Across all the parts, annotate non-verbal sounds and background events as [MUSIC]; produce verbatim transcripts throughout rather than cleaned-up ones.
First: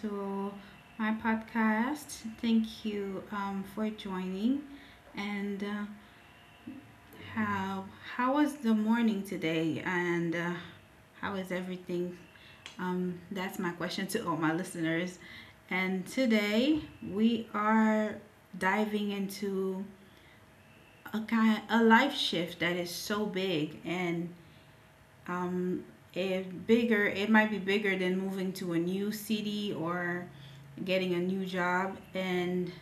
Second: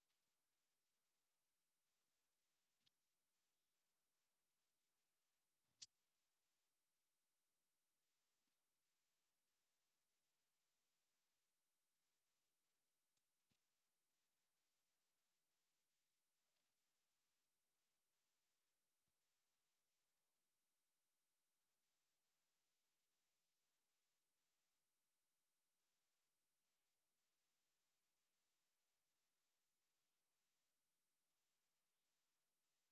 to my podcast. Thank you um, for joining. And uh, how how was the morning today? And uh, how is everything? Um, that's my question to all my listeners. And today we are diving into a kind a life shift that is so big and um, it bigger it might be bigger than moving to a new city or getting a new job, and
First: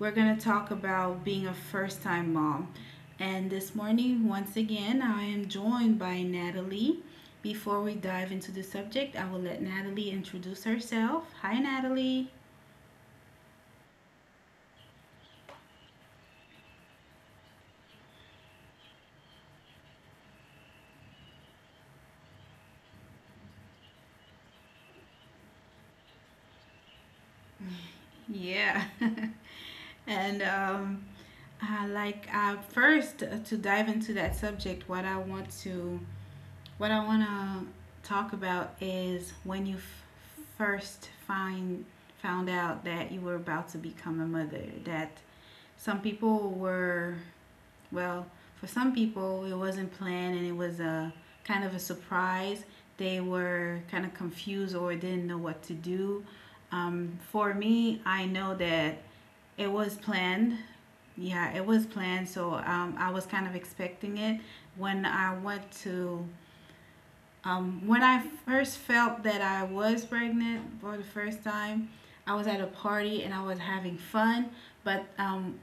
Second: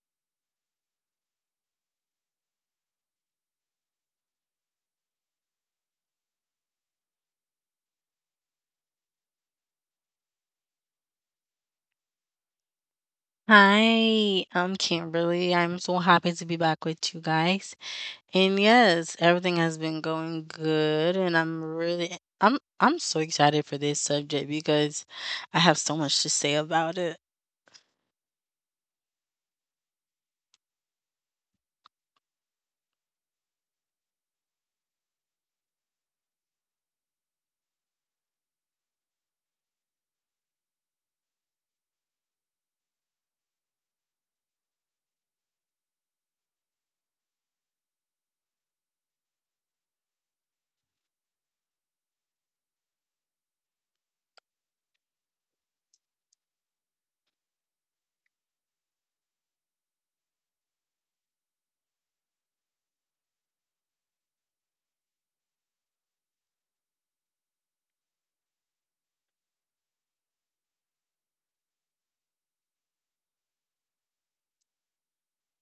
we're going to talk about being a first time mom. And this morning, once again, I am joined by Natalie. Before we dive into the subject, I will let Natalie introduce herself. Hi, Natalie. Hi, I'm Kimberly. I'm so happy to be back with you guys. And yes, everything has been going good and I'm really I'm I'm so excited for this subject because I have so much to say about it. Yeah. [LAUGHS] And um, I like uh, first uh, to dive into that subject, what i want to what I want to talk about is when you f- first find found out that you were about to become a mother. That Some people were well, for some people it wasn't planned and it was a kind of a surprise. They were kind of confused or didn't know what to do. Um, for me, I know that it was planned. Yeah, it was planned. So um, I was kind of expecting it when I went to um, when I first felt that I was pregnant for the first time, I was at a party and I was having fun, but um,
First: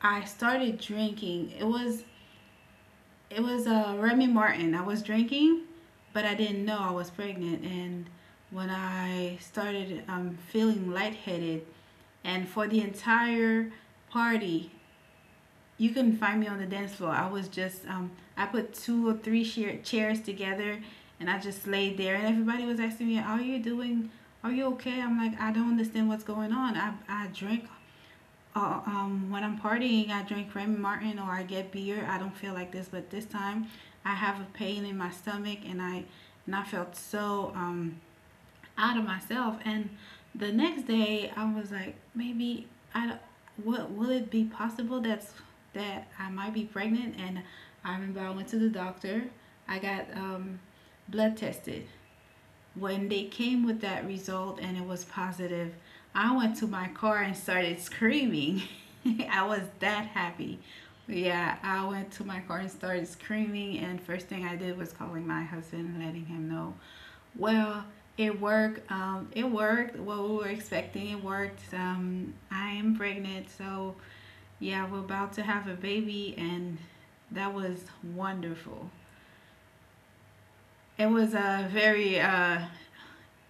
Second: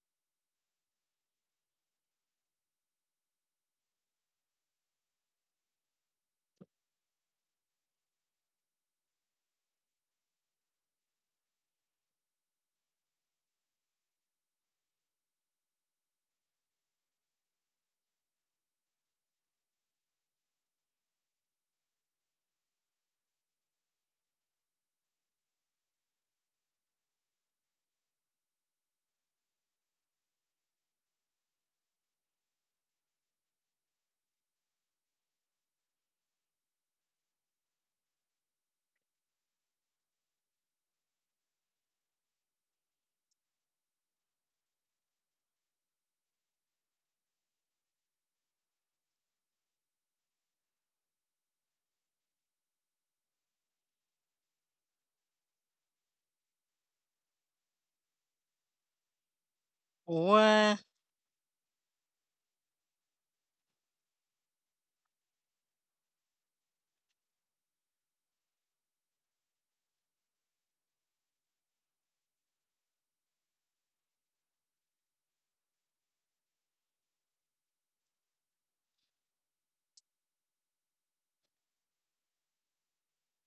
I started drinking. It was it was a uh, Remy Martin I was drinking, but I didn't know I was pregnant. And when I started um, feeling lightheaded, and for the entire party, you couldn't find me on the dance floor. I was just um, I put two or three chair- chairs together, and I just laid there. And everybody was asking me, "Are you doing? Are you okay?" I'm like, I don't understand what's going on. I I drink. Uh, um, when I'm partying, I drink Remy Martin or I get beer. I don't feel like this, but this time I have a pain in my stomach, and I and I felt so um, out of myself. And the next day, I was like, maybe I what will it be possible that's that I might be pregnant? And I remember I went to the doctor. I got um, blood tested. When they came with that result and it was positive, I went to my car and started screaming. [LAUGHS] I was that happy. What? Yeah, I went to my car and started screaming. And first thing I did was calling my husband and letting him know well, it worked. Um, it worked what we were expecting. It worked. Um, I am pregnant, so yeah, we're about to have a baby, and that was wonderful. It was a very. Uh,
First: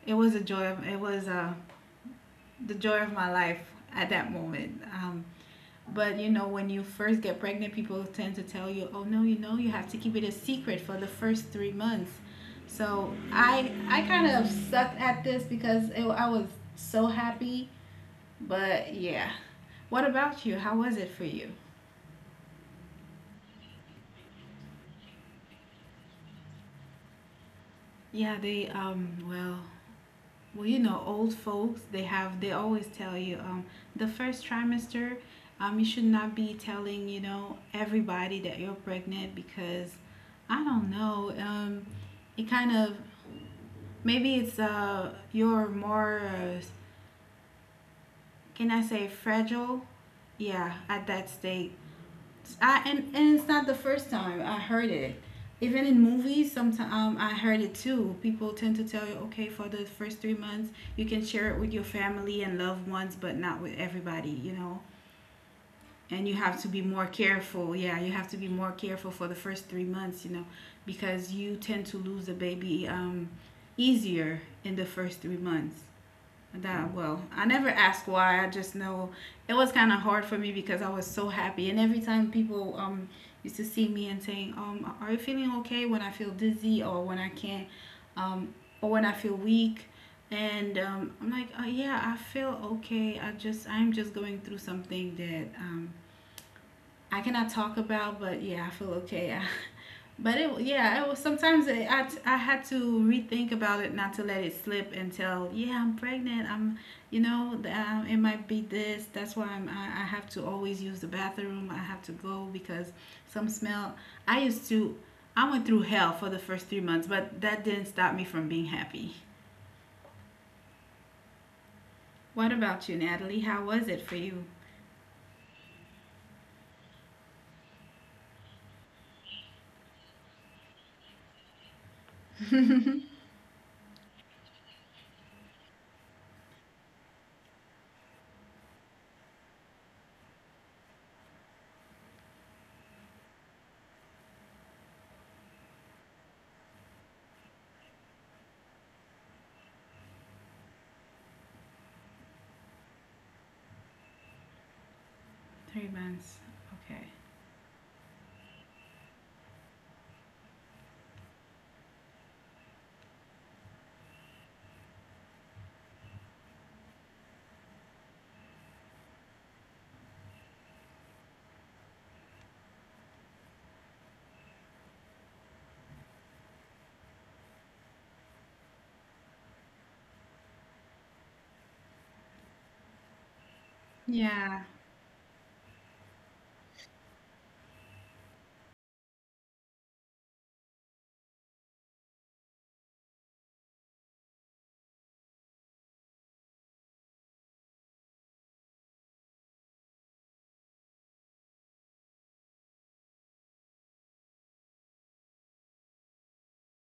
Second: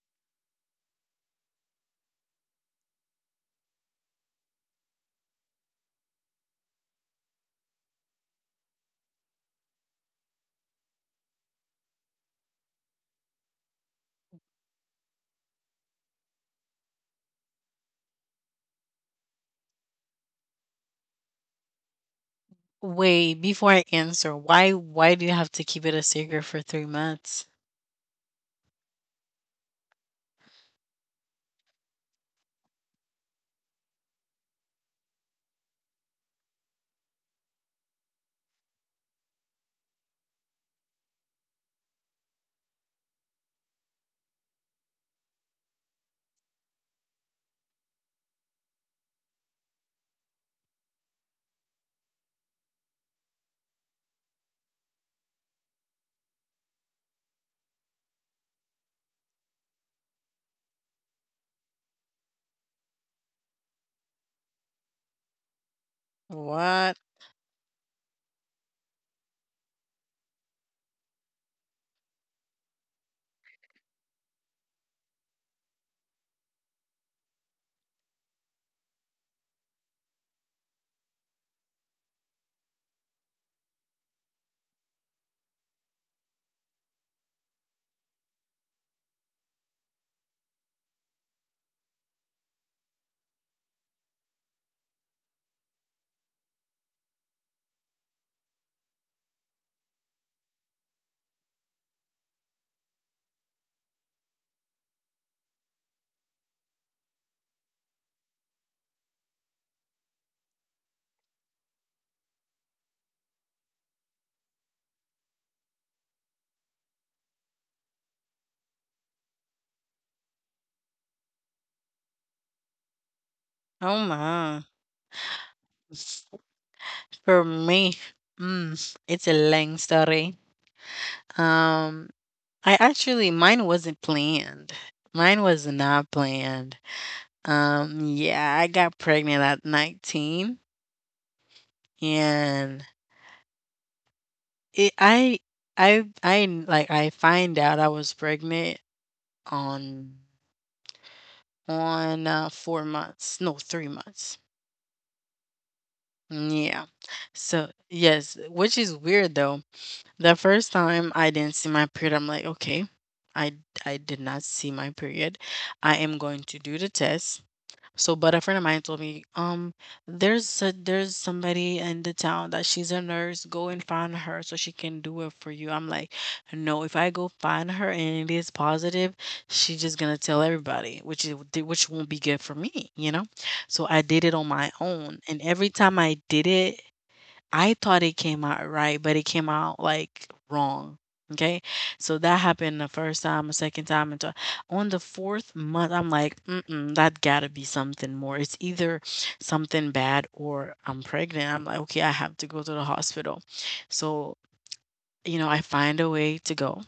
It was a joy. Of, it was uh, the joy of my life at that moment. Um, But you know, when you first get pregnant, people tend to tell you, "Oh no, you know, you have to keep it a secret for the first three months." So I I kind of sucked at this because it, I was so happy. But yeah, what about you? How was it for you? Wait, before I answer, why why do you have to keep it a secret for three months? Yeah, they um well well, you know, old folks, they have they always tell you um the first trimester, um you should not be telling, you know, everybody that you're pregnant, because I don't know, um it kind of, maybe it's uh you're more, uh, can I say fragile? Yeah, at that state. I and, and it's not the first time I heard it. Even in movies, sometimes um, I heard it too. People tend to tell you, okay, for the first three months, you can share it with your family and loved ones, but not with everybody, you know. And you have to be more What? careful. Yeah, you have to be more careful for the first three months, you know, because you tend to lose a baby um, easier in the first three months. That Well, I never asked why. I just know it was kind of hard for me because I was so happy, and every time people um used to see me and saying, um, are you feeling okay? When I feel dizzy or when I can't, um, or when I feel weak, and um, I'm like, oh yeah, I feel okay. I just I'm just going through something that um I cannot talk about, but yeah, I feel okay. But it, yeah, it was sometimes it, I, I had to rethink about it, not to let it slip until, yeah, I'm pregnant. I'm, you know, um, it might be this. That's why I'm, I, I have to always use the bathroom. I have to go because some smell. I used to, I went through hell for the first three months, but that didn't stop me from being happy. What about you, Natalie? How was it for you? Oh my. For me, mm, it's a long story. Um I actually mine wasn't planned. Mine was not planned. Um, yeah, I got pregnant at nineteen and it, I I I like I find out I was pregnant on on uh, four months. No, three months. Three months. Okay. Yeah. So, yes, which is weird though. The first time I didn't see my period, I'm like, okay, I I did not see my period. I am going to do the test. So, but a friend of mine told me, um, there's a, there's somebody in the town that she's a nurse. Go and find her so she can do it for you. I'm like, no. If I go find her and it is positive, she's just gonna tell everybody, which is which won't be good for me, you know. So I did Yeah. it on my own, and every time I did it, I thought it came out right, but it came out, like, wrong, okay? So that happened the first time, the second time, and so on the fourth month, I'm like, "Mm-mm, that gotta be something more. It's either something bad or I'm pregnant." I'm like, "Okay, I have to go to the hospital." So you know, I find a way to go.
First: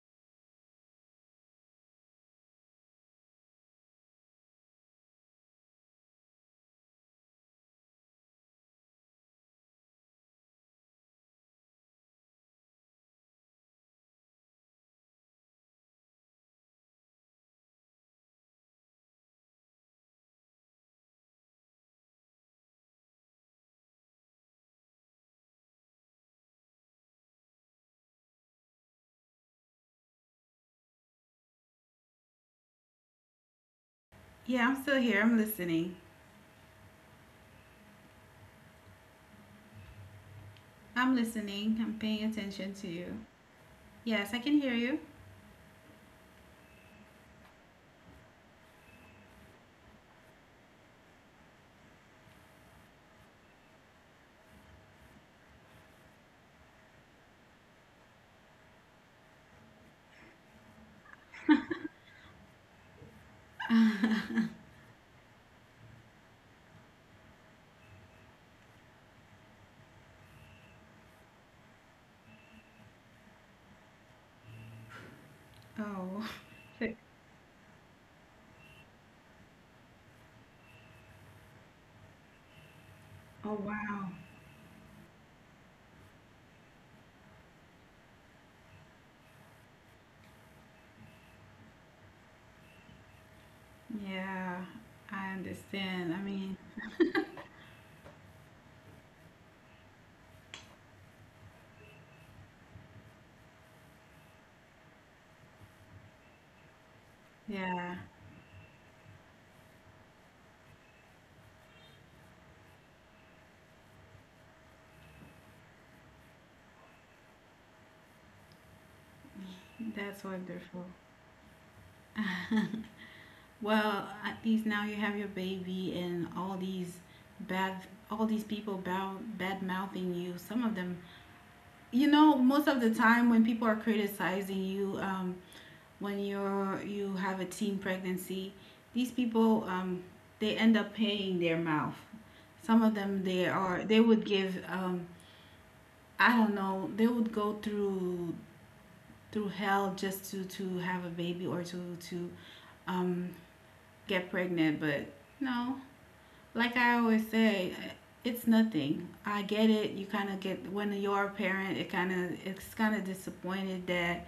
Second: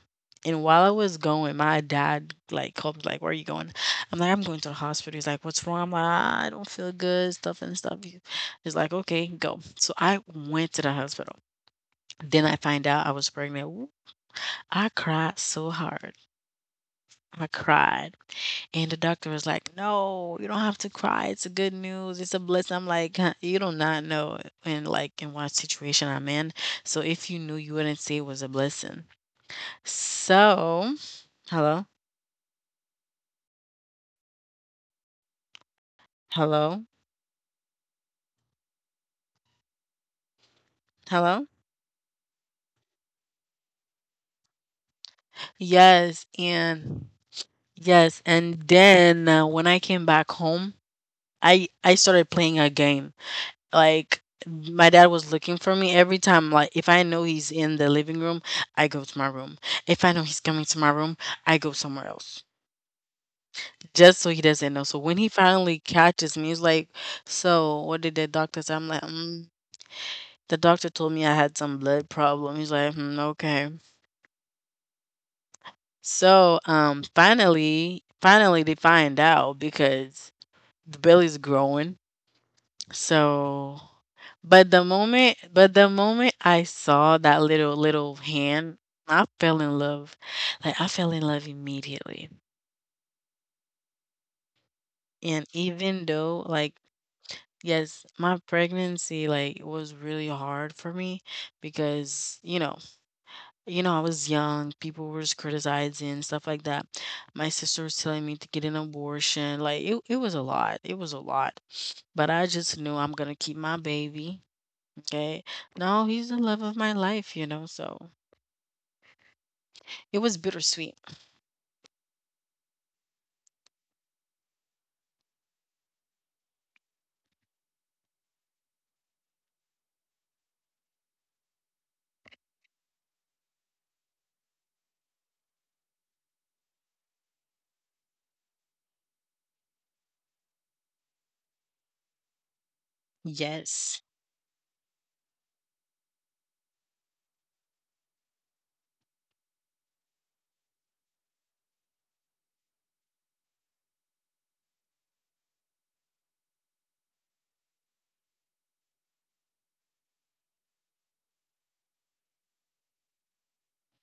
And while I was going, my dad like called me, like, "Where are you going?" I'm like, "I'm going to the hospital." He's like, "What's wrong?" I'm like, "I don't feel good, stuff and stuff." He- He's like, "Okay, go." So I went to the hospital. Then I find out I was pregnant. Woo, I cried so hard. I cried. And the doctor was like, "No, you don't have to cry. It's a good news. It's a blessing." I'm like, "Huh, you do not know, and like in what situation I'm in. So if you knew, you wouldn't say it was a blessing." So, hello, Yeah, I'm still here. I'm listening. hello, I'm hello. listening. I'm paying attention to you. Yes, I can hear you. Yes, and yes, and then uh, when I came back home, I I started playing a game. Like my dad was looking for me every time. Like if I know he's in the living room, I go to my room. If I know he's coming to my room, I go somewhere else. Just so he doesn't know. So when he finally catches me, he's like, "So what did the doctor say?" I'm like, mm, "The doctor told me I had some blood problem." He's like, hmm, "Okay." Oh, [LAUGHS] So, so- um, finally, finally they find out because the belly's growing. oh So, wow. but the moment, but the moment I saw that little little hand, I fell in love. Like I fell in love immediately. Yeah, I And understand. I even mean, though, like, yes, my pregnancy like was really hard for me because you know You know, I was young. People were just criticizing stuff like that. My yeah, sister was telling me to get an abortion. Like it, it was a lot. It was a lot. But I just knew I'm gonna keep my baby. Okay. No, he's the love of my life. You know. So that's it was wonderful. bittersweet. [LAUGHS] Well, at least now you have your baby and all these bad all these people bad bad mouthing you. Some of them, you know, most of the time when people are criticizing you, um, when you're you have a teen pregnancy, these people um, they end up paying their mouth. Some of them they are they Yes. would give um, I don't know. They would go through through hell just to to have a baby or to to um, get pregnant, but no, like I always say, it's nothing. I get it. You kind of get when you're a parent, it kind of, it's kind of disappointed that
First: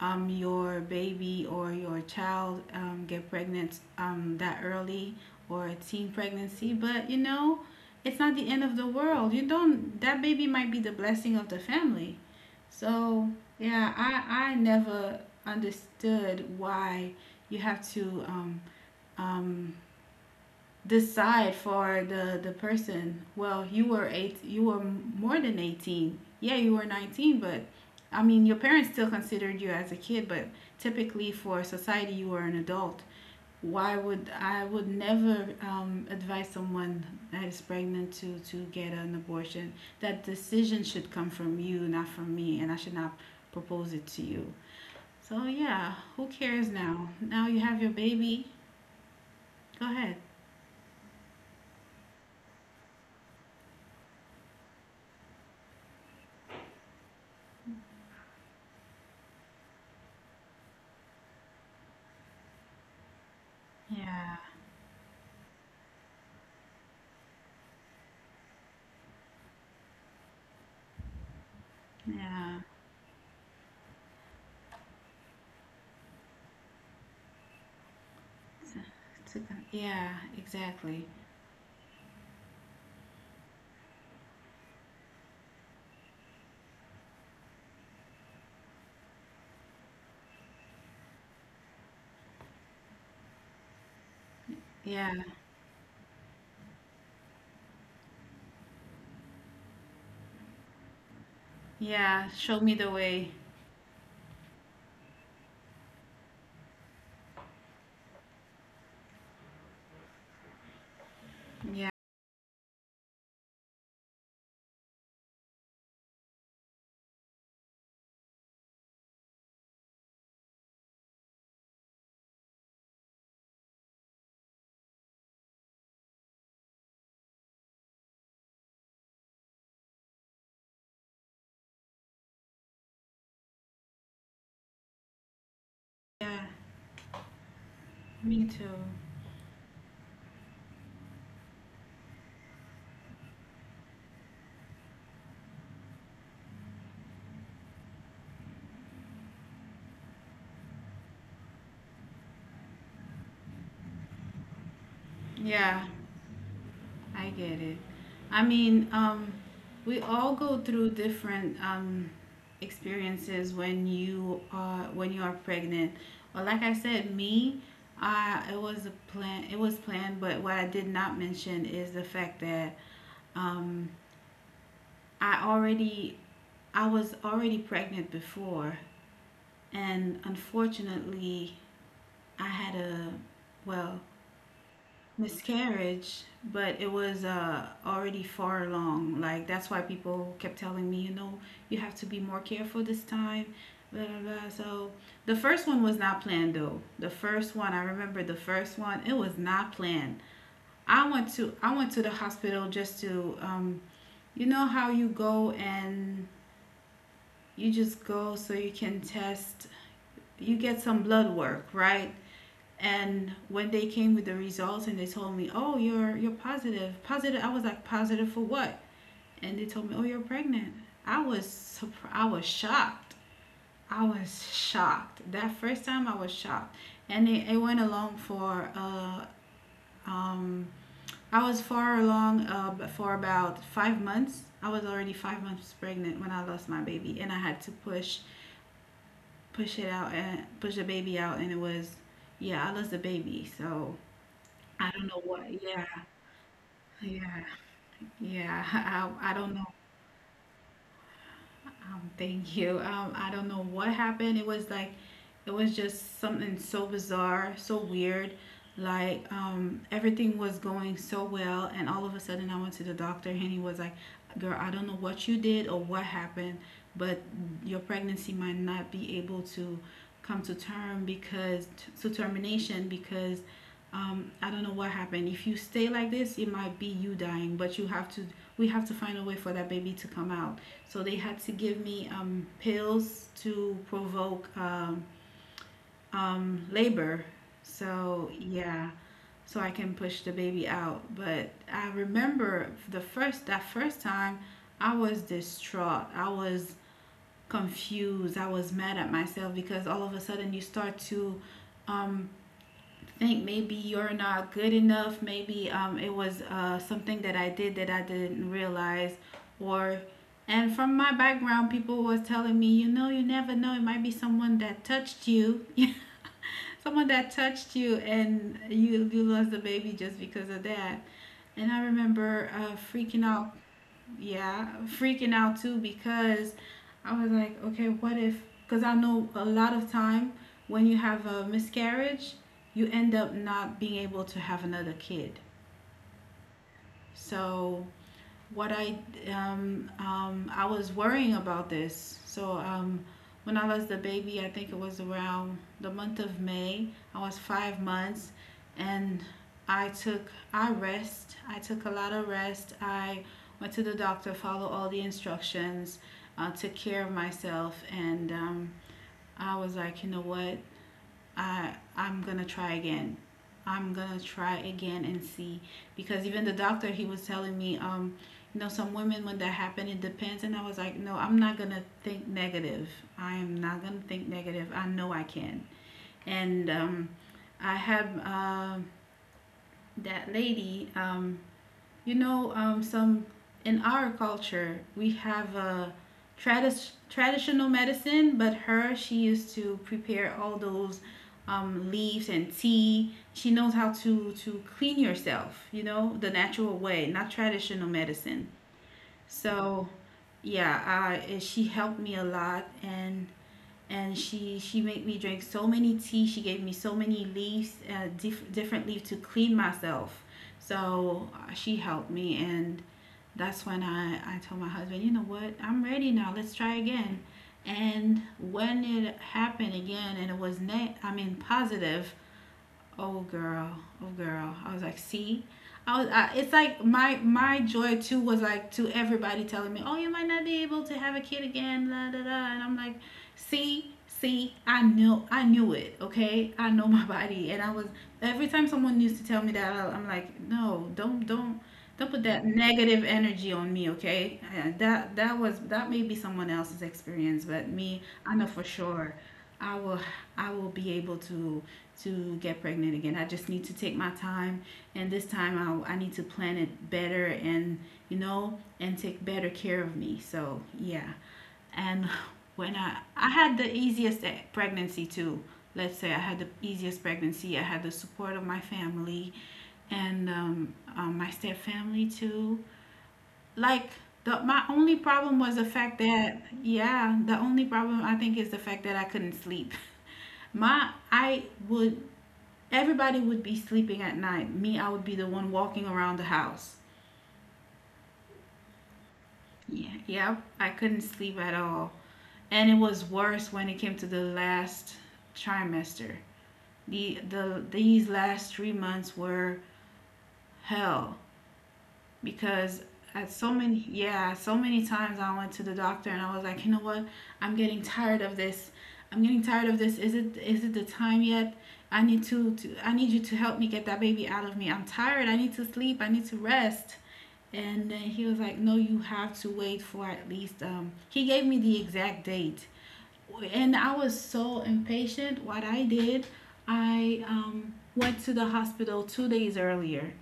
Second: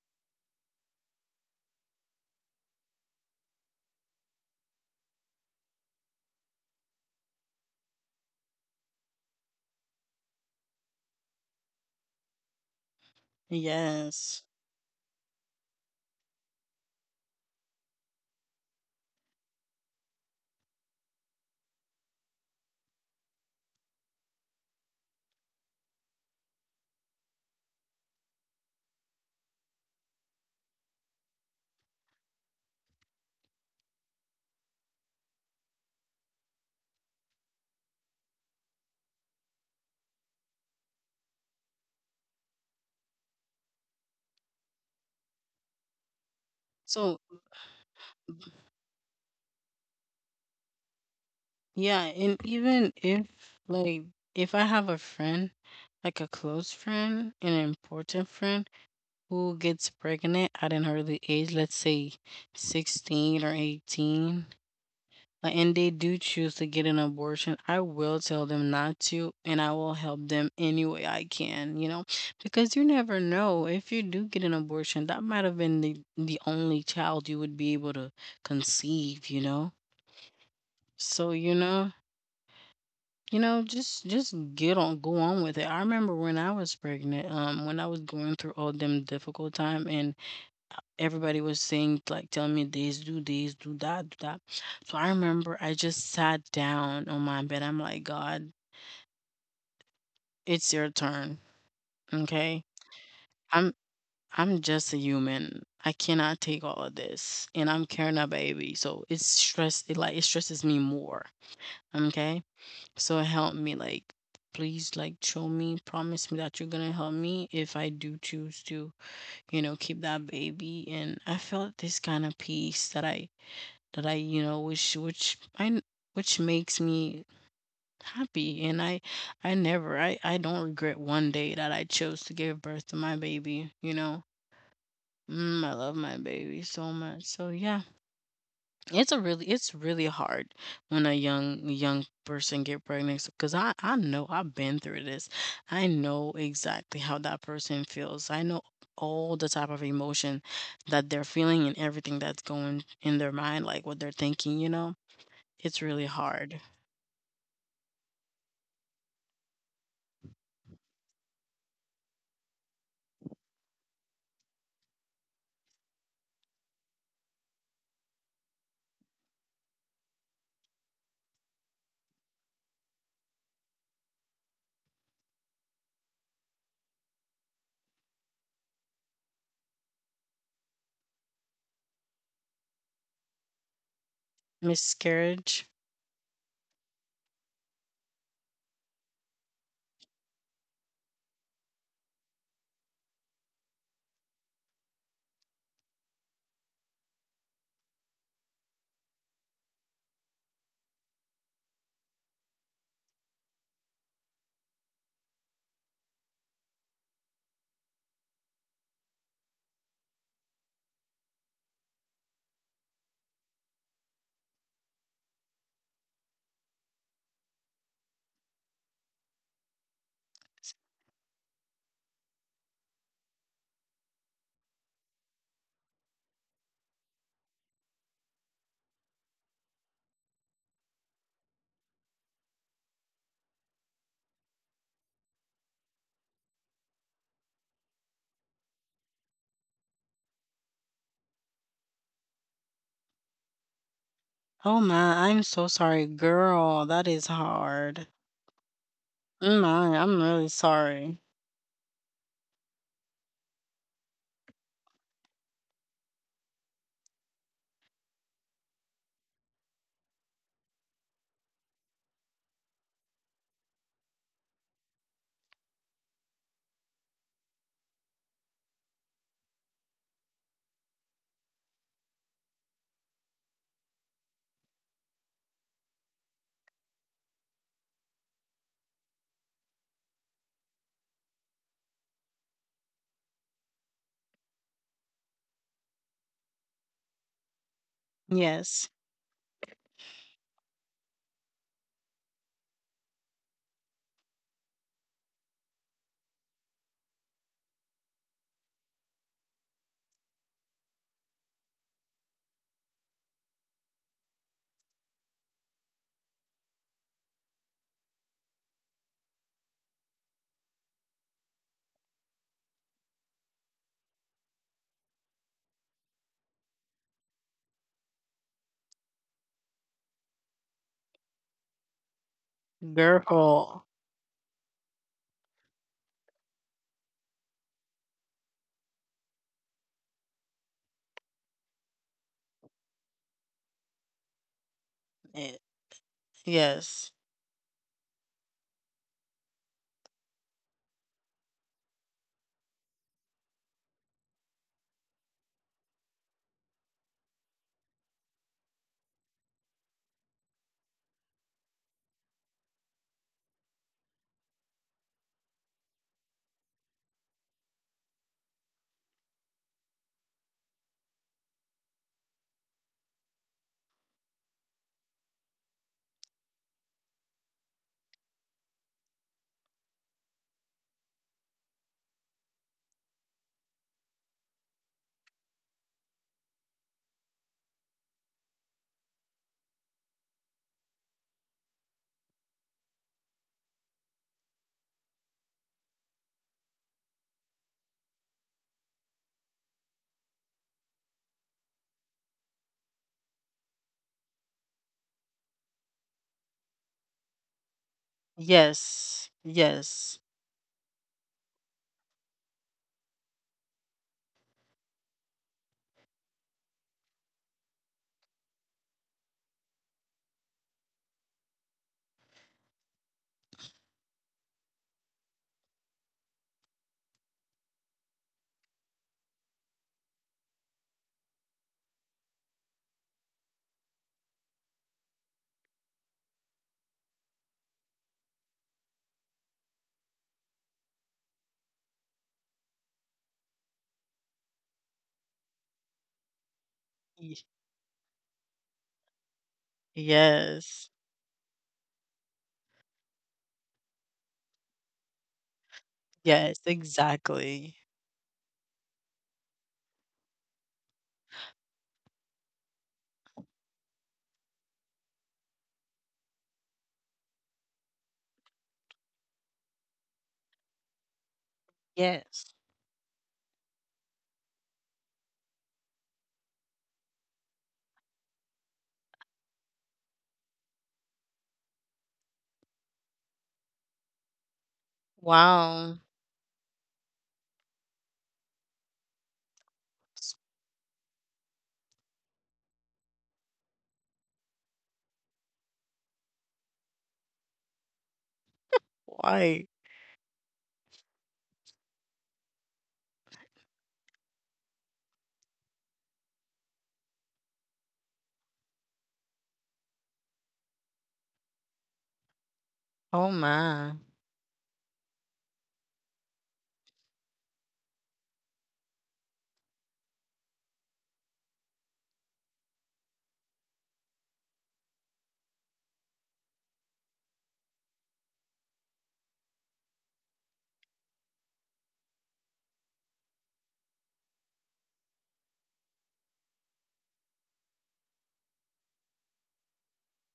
um your baby or your child um get pregnant um that early or a teen pregnancy, but you know, it's not the end of the world. You don't, that baby might be the blessing of the family. So yeah, Yes. I I never understood why you have to um um decide for the the person. well you were eight you were more than eighteen. Yeah, you were nineteen. But I mean, your parents still considered you as a kid, but typically for society, you were an adult. Why would I would never um, advise someone that is pregnant to to get an abortion. That decision should come from you, not from me, and I should not propose it to you. So yeah, who cares? now So Now you have your baby. Go ahead. yeah, and even if like if I have a friend, like a close friend, an important friend who gets pregnant at an early age, let's say sixteen or eighteen, Yeah, uh, and they do choose to get an abortion, I will tell them not to and I will help them any way I can, you know, because you yeah. never know. If you do get an abortion, that might have been the, the only child you would be able to conceive, you To know? God. Yeah, So, exactly. you know, you know just just get on go on with it. I remember when I was pregnant, um when I was going through all them difficult time and everybody was saying, like, tell me this, do this, do that, do that. So I Yeah, remember I just sat down on my bed. I'm like, God, it's your turn. yeah. Okay, Show me the way. i'm i'm just a human, I cannot take all of this, and I'm carrying a baby, so it's stress it like it stresses me more. Yeah, Okay, so help me, like, please, like, show me, promise me that you're gonna help me if I do choose to you know, keep that baby. And I felt this kind of peace that I that I, you know, which which I n- which makes me happy. And I I never I I don't regret one day that I chose to give birth to my baby. You know, mm, I love my yeah. baby so much. So yeah. Me too. It's a really it's really hard when a young young person get pregnant because I I know I've been through this. I know exactly how that person feels. I know all the type of emotion that they're feeling and everything that's going in their mind, like what they're thinking. You know, it's Yeah, really hard. I get it. I mean, um, we all go through different um, experiences when you are when you are pregnant. Well, like I said, me, uh, it was a plan. It was planned. But what I did not mention is the fact that um, I already I was already pregnant before, and unfortunately, I had a, well, Miscarriage. miscarriage, but it was uh, already far along. Like, that's why people kept telling me, you know, you have to be more careful this time. Blah, blah, blah. So the first one was not planned though. The first one, I remember the first one, it was not planned. I went to I went to the hospital just to, um you know how you go and you just go so you can test, you get some blood work, right? And when they came with the results and they told me, oh, you're you're positive, positive, I was like, positive for what? And they told me, oh, you're pregnant. I was surprised, I was shocked, i was shocked that first time, I was shocked. And it, it went along for uh um I was far along, uh, for about five months. I was already five months pregnant when I lost my baby, and I had to push push it out and push the baby out. And it was, yeah, I lost the baby. So Oh I don't know my, I'm so what. Yeah, sorry, girl. That is yeah, hard. yeah. [LAUGHS] I, I I don't know. My, I'm really sorry. Um, thank you. Um, I don't know what happened. It was like, it was just something so bizarre, so weird. Like, um, everything was going so well, and all of a sudden, I went to the doctor, and he was like, girl, I don't know what you did or what happened, but your pregnancy might not be able to come to term, because to termination because um, I don't know what happened. If you stay like this, it might be you dying, but you have to, we have to find a way for that baby to come out. So they had to give me um, pills to provoke um, um, labor. So Yes, yeah, so I can push the baby out. But I remember the first that first time, I was distraught. I was confused. I was mad at myself because all of a sudden you start to um, think maybe you're not good enough. Maybe um, it was uh, something that I did that I didn't realize, or and from my background, people was telling me, you know, you never know. It might be someone that touched you, [LAUGHS] someone that touched you, and you you lost the baby just because of that. And I remember uh, freaking out, girl. yeah, freaking out too because I was like, okay, what if? Because I know a lot of time when you have a miscarriage, you end up not being able to have another Eh, kid. yes. So what I um, um, I was worrying about this. So um, when I was the baby, I think it was around the month of May. I was five months, and I took I rest. I took a lot of rest. I went to the doctor, followed all the instructions, uh, took care of myself, and um, I was like, you know what? I I'm gonna try again. I'm gonna try again and see, because even the doctor, he was telling me, um you know, some women when that happened, it depends. And I was like, no, I'm not gonna think negative. I am not gonna think negative. I know I can. And um I have, um that lady, um you know, um, some, in our culture, we have a tradi- traditional medicine, but her, she used to prepare all those um, leaves and tea. She knows how to to clean yourself, you know, the natural way, not traditional medicine. Yes. So Yes. yeah, I, eh, she helped me a lot, and and she she made me drink so many tea. She gave me so many leaves, uh, diff- different leaf to clean myself. So uh, she helped me, and that's when I, I told my husband, you know what, I'm ready now. Let's try again. And when it happened again, and it was net, I mean, positive. Oh girl, oh girl. I was like, see, I was. I, it's like my my joy too was like to everybody telling me, oh, you might not be able to have a kid again, da da da. And I'm like, see, see, I knew, I knew it. Okay, I know my [LAUGHS] Y- body. And I was every time someone used to tell me that, I, I'm like, Yes. no, don't, don't. Don't put that negative energy on me, okay? Uh, that that was, that may be Yes, someone else's experience, exactly. but me, I know for sure, I will I will be able to to get pregnant again. I just need to take my time, and this time I, I need to plan it better and, you know, and take better care of me. So yeah, and Yes. when I I had the easiest e- pregnancy too. Let's say I had the easiest pregnancy. I had the support of my family and um, um, my step family too. Like the my only problem was the Wow. fact that, yeah, the only problem I think is the fact that I couldn't sleep. My I would Everybody would be sleeping at night. Me, I would be the one walking around the house. Why? Yeah, yeah, I couldn't sleep at all. And it was worse when it came to the last trimester. The, the these last three months were hell, because Oh at so my. many, yeah, so many times I went to the doctor and I was like, you know what, I'm getting tired of this. I'm getting tired of this. Is it, is it the time yet? I need to, to I need you to help me get that baby out of me. I'm tired. I need to sleep. I need to rest. And then he was like, "No, you have to wait for at least." Um, he gave me the exact date, and I was so impatient. What I did, I um, went to the hospital two days earlier.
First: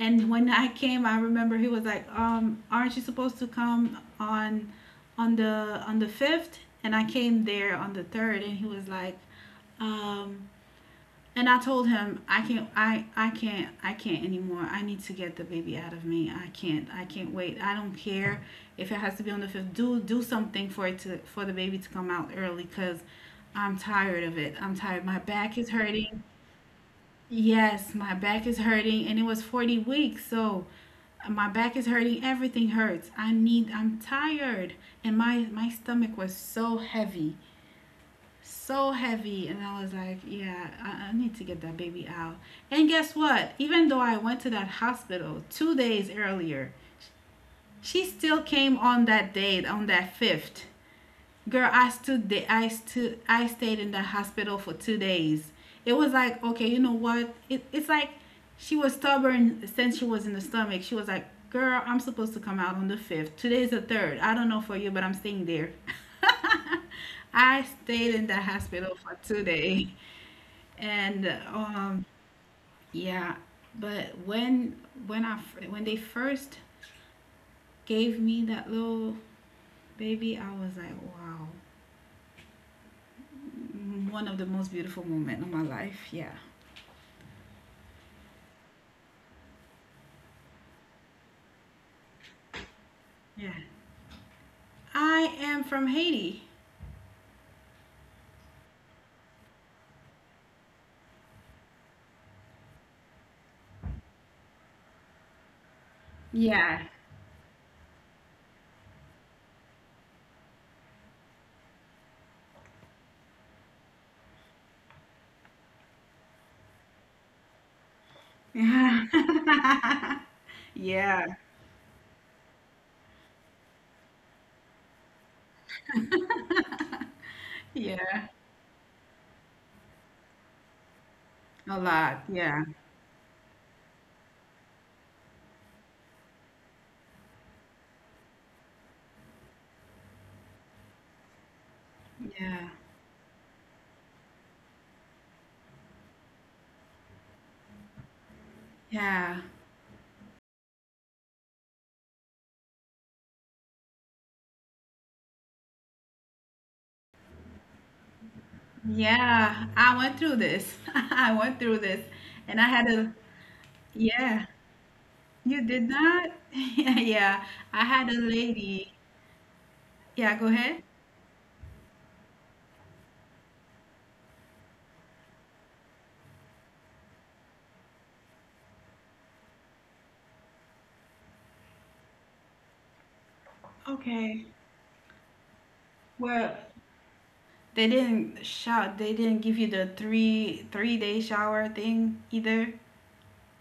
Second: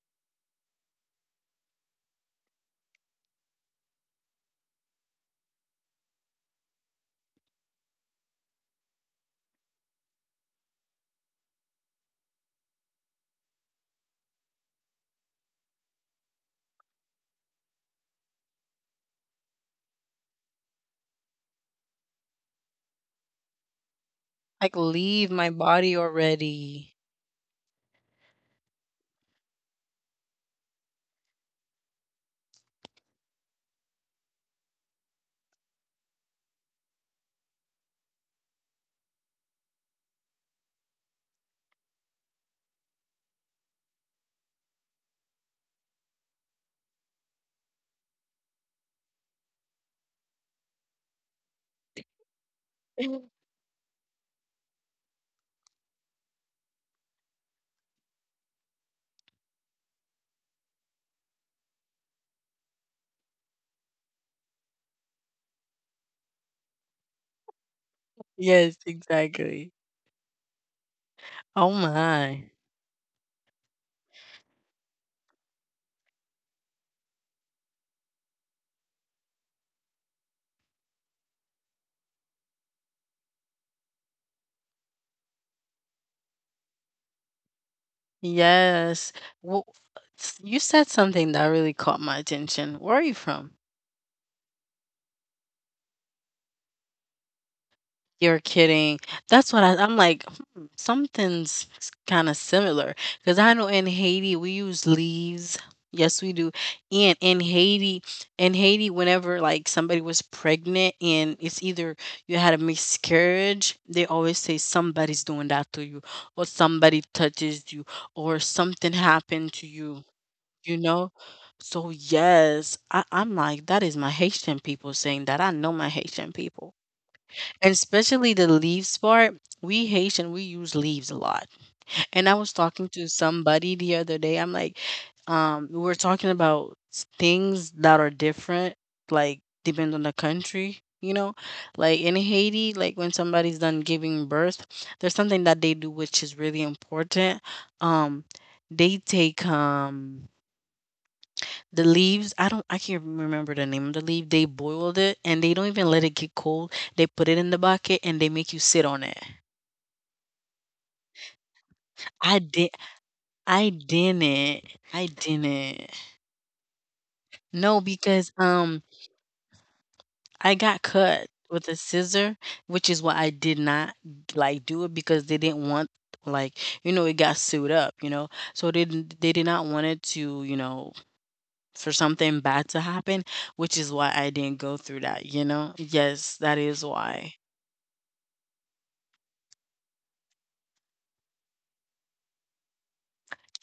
And when I came, I remember he was like, um, "Aren't you supposed to come on, on the on the fifth?" And I came there on the third, and he was like, um, and I told him, I can't I I can't I can't anymore. I need to get the baby out of me. I can't I can't wait. I don't care if it has to be on the fifth. Do do something for it to for the baby to come out early, because I'm tired of it. I'm Like tired. My leave my back is body hurting. already. Yes, my back is hurting, and it was forty weeks. So my back is hurting. Everything hurts. I need I'm tired, and my my stomach was so heavy, so heavy. And I was like, yeah, I, I need to get that baby out. And guess what, even though I went to that hospital two days earlier, she still came on that date, on that fifth. Girl, I stood there. I stood. I stayed in the hospital for two days. It was like, okay, you know what? It, it's like she was stubborn since she was in the stomach. She was like, girl, I'm supposed to come out on the fifth. Today's the third. I don't know for you, but I'm staying there. [LAUGHS] I stayed in the Yes, hospital for two exactly. days, and Oh um, my. yeah. But when when I fir- when they first gave me that little baby, I was like, wow. Mm, one of the most beautiful moments of my life. Yeah. Yes. Well, you said something that really caught my attention. Where are you Yeah. from? I am from Haiti. You're kidding. That's what I, I'm like, hmm, something's kind of similar. Because I know in Haiti, we use leaves. Yes, we do. Yeah. And in Haiti, in Haiti, whenever like somebody was pregnant and it's either you had a miscarriage, they always say somebody's doing that to you, or somebody touches you, or something Yeah. happened to you, [LAUGHS] you know? yeah. So, yes, I, I'm like, that is my Haitian people saying that. I know my Haitian people. And Yeah. especially the leaves part, we Haitian, we use leaves a lot. A lot. And I was Yeah. talking to somebody the other day. I'm like, um, we were talking about s- things that are different, like depend on the country, you know? Yeah. Like in Haiti, like when somebody's done giving birth, there's something that they do which is really important. Um, Yeah. they take um the leaves, I don't I can't remember the name of the leaf. They boiled it and they don't even let it get cold. They put it in the bucket and they make you sit on it. Yeah. I went through this. [LAUGHS] I went through this. I And I had did a, I yeah. didn't. I You did didn't. not? [LAUGHS] Yeah. I No, had a because lady. um Yeah, go I ahead. got cut with a scissor, which is why I did not, like, do it because they didn't want, like, you know it got sewed up, you know. So they didn't, they did not want it to, you know, for something bad to happen, which is why I Okay. didn't go through that, you know? Yes, that Well, is why. they didn't shout. They didn't give you the three three day shower thing either.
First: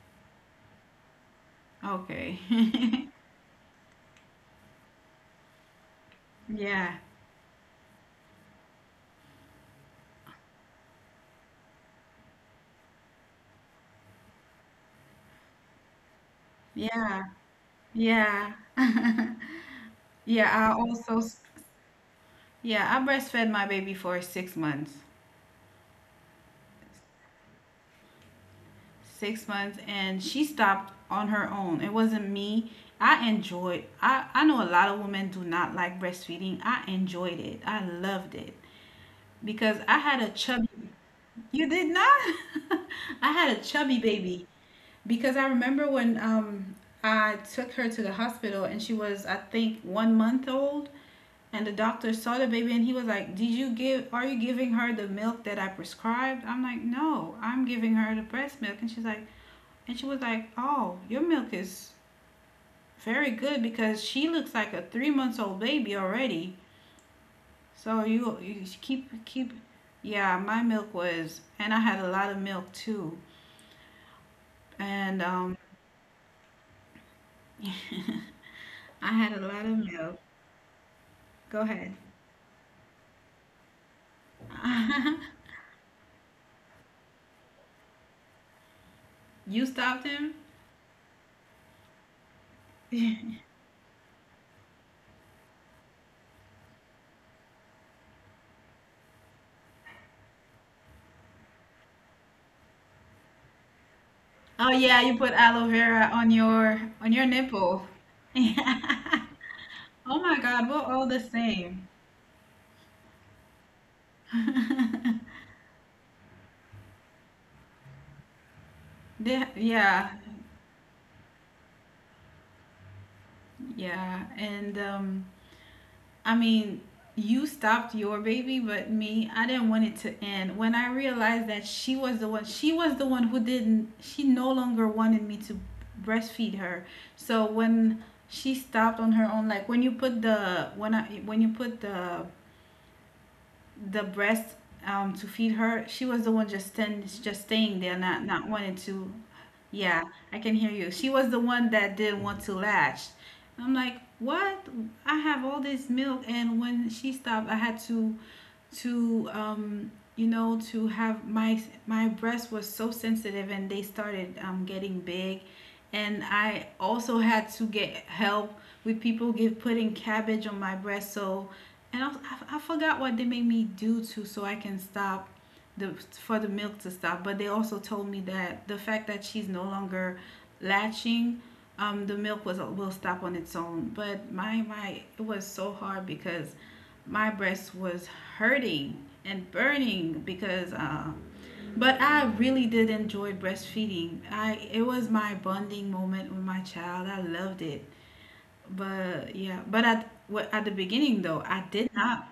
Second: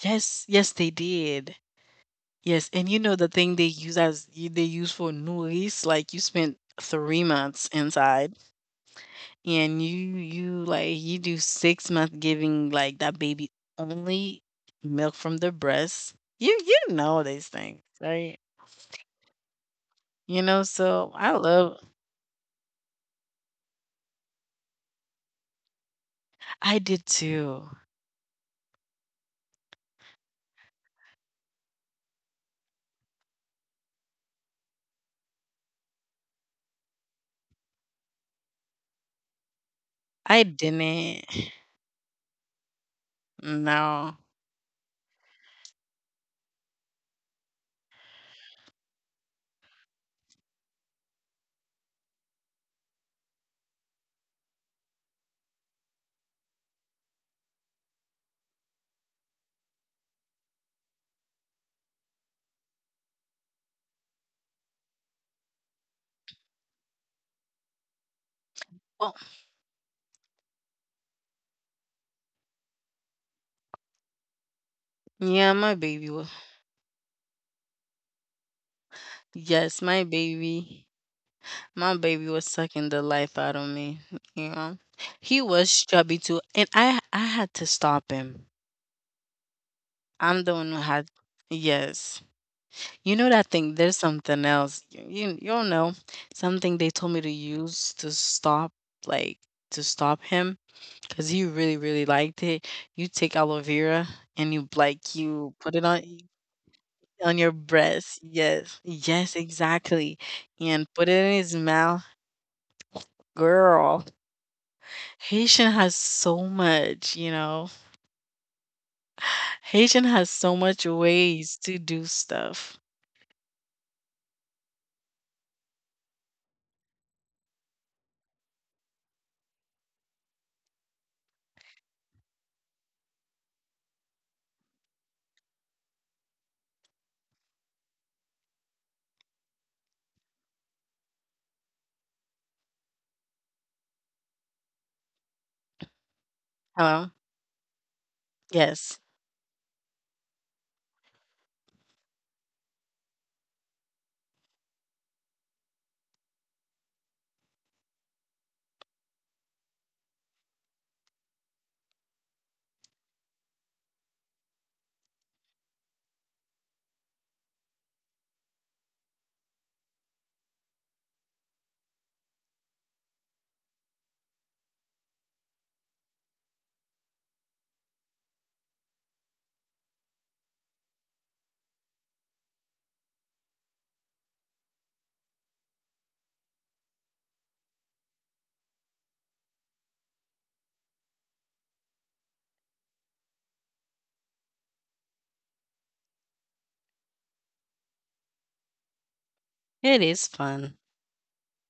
Yes, yes, they did. Okay. Yes, and you [LAUGHS] know the thing they use as you- they use for noise, like you spent Yeah. three months inside, and you you like you do six months giving like that baby only milk from the breast. You you Yeah. know these things, right? Yeah. [LAUGHS] You Yeah, know, I also so I s- love. yeah, I breastfed my baby for six months. I did too. six months, and she stopped on her own. It wasn't me. I enjoyed. I I know a lot of women do not like breastfeeding. I enjoyed it. I loved it because I had a I chubby— didn't. [SIGHS] You did not? [LAUGHS] I had a chubby No. baby because I remember when um I took her to the hospital and she was, I think, one month old, and the doctor saw the baby and he was like, did you give are you giving her the milk that I prescribed? I'm like, no, I'm giving her the breast milk. And she's like, and she was like, oh, your milk is very good, because she looks like a three months old baby already. So you, you Well, keep keep, yeah, my milk was, and I had a lot of milk too. And yeah, um my baby was. [LAUGHS] I had a lot of Yes, my milk. baby. Go ahead. My baby was sucking the life out of me, you know. He [LAUGHS] was chubby too, and I I had to stop him. You stopped him. I'm the one who had, yes. You know [LAUGHS] that thing? There's something else. You you, you don't know something they told me to use to stop like to stop him because he really really liked it. You take aloe vera and you Oh yeah, like you put you aloe put it on vera on your on your on your nipple. [LAUGHS] breast. Yes, yes, exactly, Oh my God, we're and put all it the in his same. mouth, girl. [LAUGHS] Haitian has so much, you know. They- [SIGHS] Haitian yeah, has so much ways to do stuff. yeah. And um, I mean, you stopped your baby, but me, I didn't want it to end. When I realized that she was the one, she was the one who didn't, she no longer wanted me to breastfeed her. So when she stopped on her own, like when you put the when I when you put the the breast um, to feed her. She was the one just stand, Hello? just staying there, not not wanting to. Yes. Yeah, I can hear you. She was the one that didn't want to latch. I'm like, what? I have all this milk, and when she stopped, I had to to, um you know, to have my— my breast was so sensitive, and they started um getting big. And I also had to get help with people give putting cabbage on my breast. So and I, was- I, I forgot what they made me do, to so I can stop the for the milk to stop. But they also told me that the fact that she's no longer latching, um, the milk was will stop on its own. But my my, it was so hard, because my breast was hurting and burning because— uh, but I really did enjoy breastfeeding. I it was my bonding moment with my child. I loved it. But yeah, but at what It at the is beginning fun. though, I did not,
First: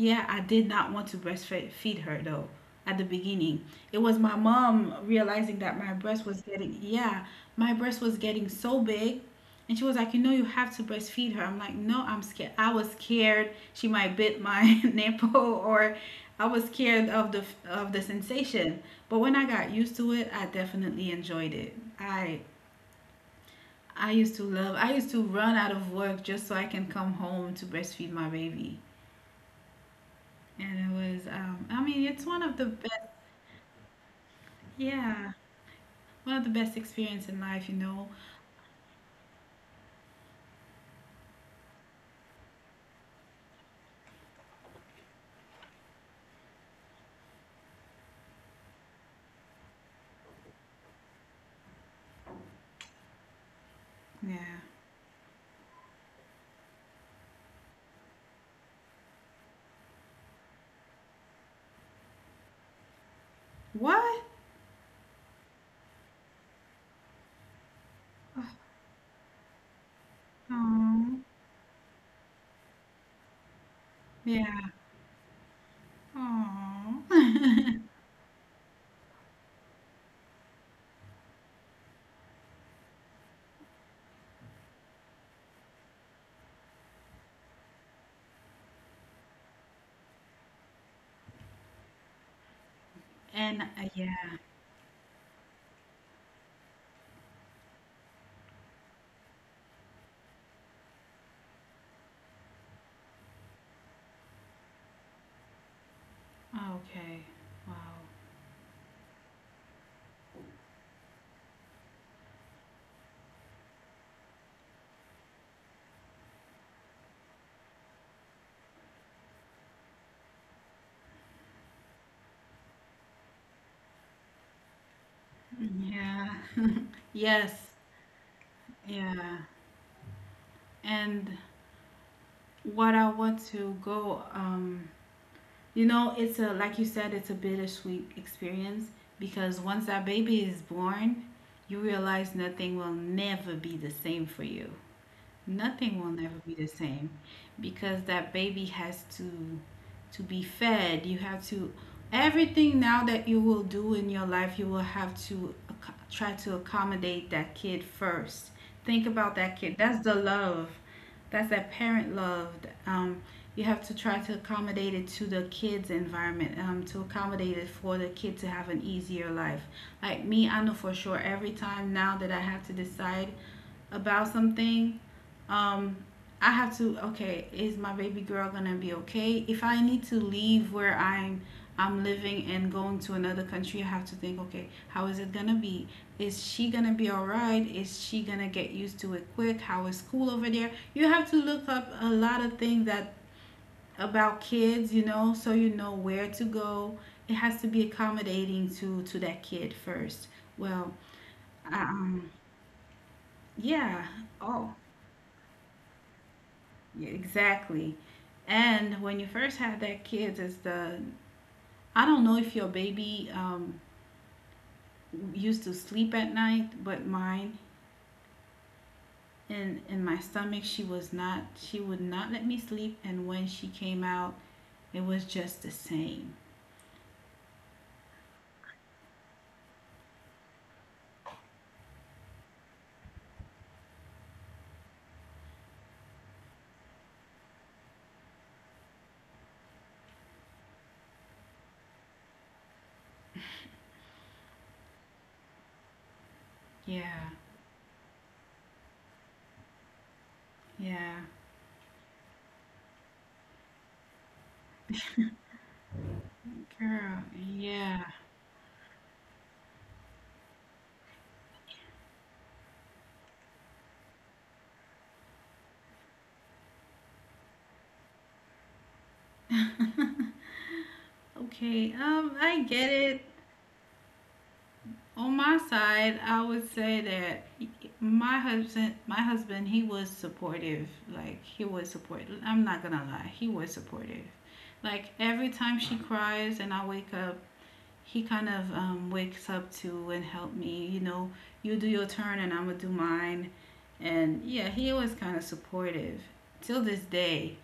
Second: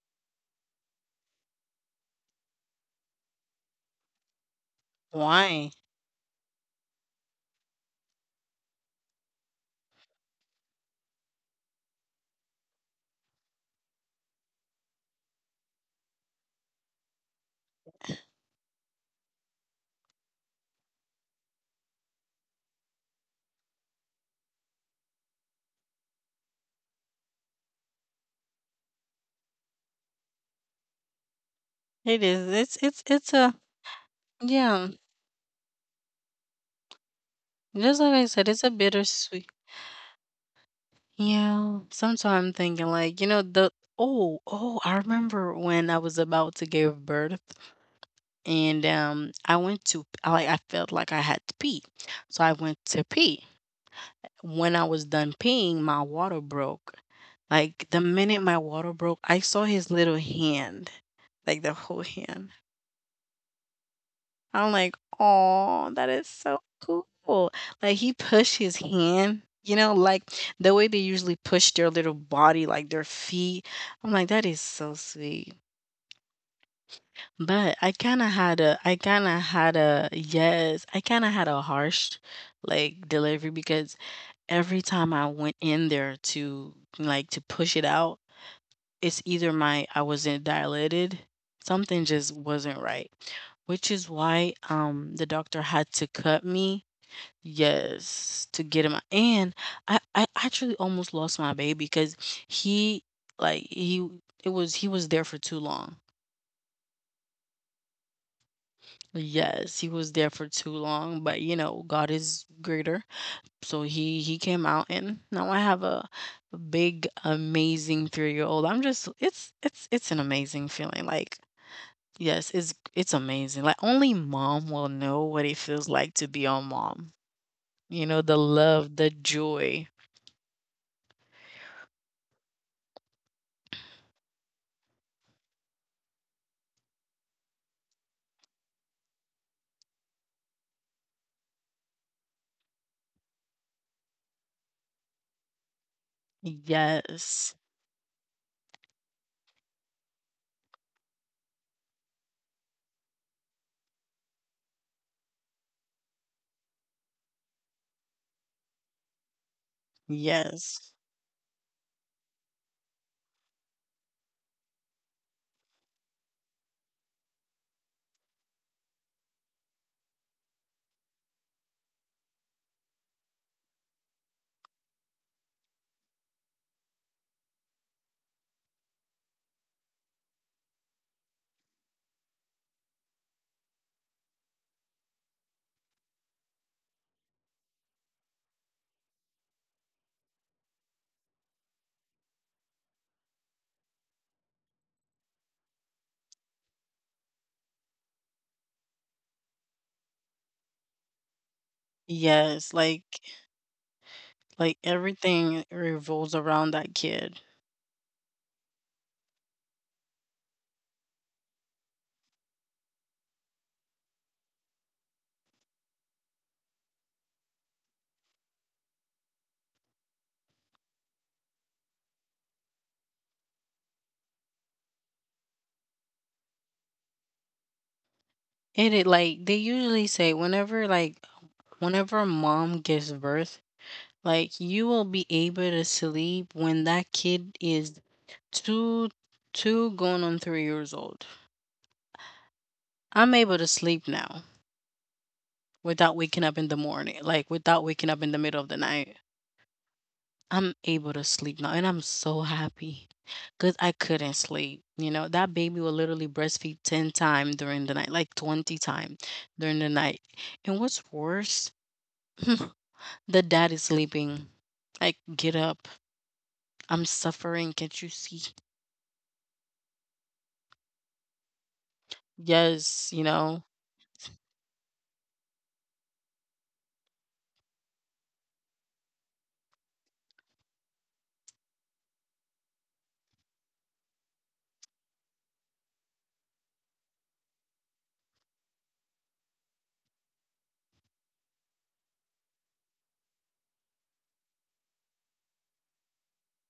yeah, I did not want to breastfeed her though, at the beginning. It was my mom realizing that Why? my breast was getting, yeah, my breast was getting so big. And she was like, you know, you have to breastfeed her. I'm like, no, I'm scared. I was scared she might bit my [LAUGHS] nipple, or I was scared of the of the sensation. But when I got used to it, I definitely enjoyed it. I I used to love. I used to run out of work just so I can come home to breastfeed my baby. And it was, um, I mean, it's one It of the is. It's best, it's it's a, yeah. yeah, one of the best experience in life, you know. Just like I said, it's a bittersweet. Yeah. Sometimes I'm thinking, like, you know, the oh, oh, I remember when I was about to give birth and um I went to I like I felt like I had to pee. So I went to pee. Yeah. When I was done peeing, my water broke. Like the minute my water broke, I saw his little hand, like the whole hand. What? I'm like, oh, that is so cool. Like he pushed his hand, you know, like the way they Oh, usually push their little body, like their feet. I'm like, that yeah. is so sweet. But Oh. I [LAUGHS] kind of had a, I kind of had a, yes, I kind of had a harsh like delivery because every time I went in there to, like, to push it out, it's either my I wasn't dilated, something just wasn't right, And which uh, is yeah. why, um, the doctor had to cut me. Yes, to get him. And I I actually almost lost my baby because he, like, he it was he was there for too long. Okay. Wow. Yes, he was there for too long, but, you know, God is greater. So he he came out, and now I have a a big amazing three-year-old. I'm just it's it's it's an amazing feeling. Like yes, it's it's amazing. Like only mom will know what it feels like to be a Yeah. mom. You Yes. know, the love, the joy. Yeah. And what I want to go, um, you know, it's a, like you said, it's a bittersweet experience because once that baby is born, you realize nothing will never be the same for you. Nothing will never be the Yes. same because that baby has to to be fed. You have to everything now that you will do in your life, you will have to ac- try to accommodate that kid first. Think about that kid. That's the Yes. love. That's that parent love. Um, you have to try to accommodate it to the kid's environment, um, to accommodate it for the kid to have an easier life. Like me, I know for sure every time now that I have to decide about something, um, I have to okay, is my baby girl gonna be okay? If I need to leave where I'm I'm living and going to another country, I have to think, okay, how is it gonna be? Is she gonna be alright? Is she gonna get used to it quick? How is school over there? You have to look up a lot of things that about kids, you know, so you know where to go. It has to be accommodating to to that kid first. Well, Yes, um, like like yeah. Oh. everything revolves around that kid. Yeah, exactly. And when you first have that kid, it's the I don't know if your baby um, used to sleep at night, but mine in in my stomach, she was not. She would not let me sleep, and when she came out, it was just the same. And it like they usually say whenever like whenever mom gives birth, like you will be able to sleep when that kid is two, two going on three years old. I'm able to sleep now Yeah, without waking up in the morning, like without waking up in the middle of the night. yeah, I'm able to sleep now, and I'm so happy because I couldn't sleep. You know, that girl, baby will literally yeah. [LAUGHS] breastfeed ten times during the night, like twenty times during the night. And what's worse, [LAUGHS] the dad is sleeping. Like, get up. I'm suffering. Can't you see? Okay, um, I get it. Yes, you know. On my side, I would say that my husband, my husband, he was supportive. Like he was supportive. I'm not gonna lie, he was supportive. Like every time she cries and I wake up, he kind of um, wakes up to and help me. You know, you do your turn and I'm gonna do mine. And yeah, he was kind of supportive till this day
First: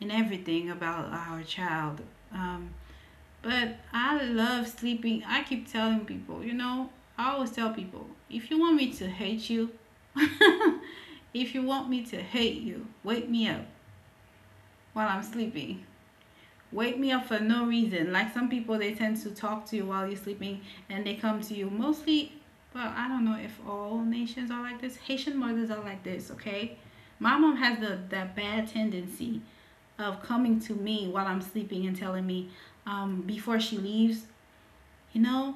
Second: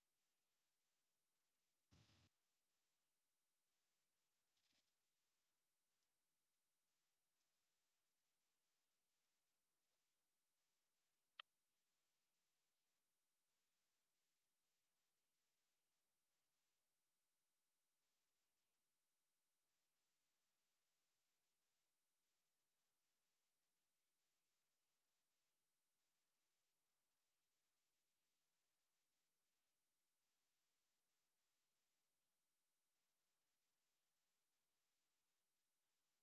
in everything about our child. Um, but I love sleeping. I keep telling people, you know, I always tell people, if you want me to hate you, [LAUGHS] if you want me to hate you, wake me up while I'm sleeping. Wake me up for no reason. Like some people, they tend to talk to you while you're sleeping and they come to you mostly. Well, I don't know if all nations are like this. Haitian mothers are like this, okay? My mom has the, that bad tendency of coming to me while I'm sleeping and telling me um, before she leaves, you know,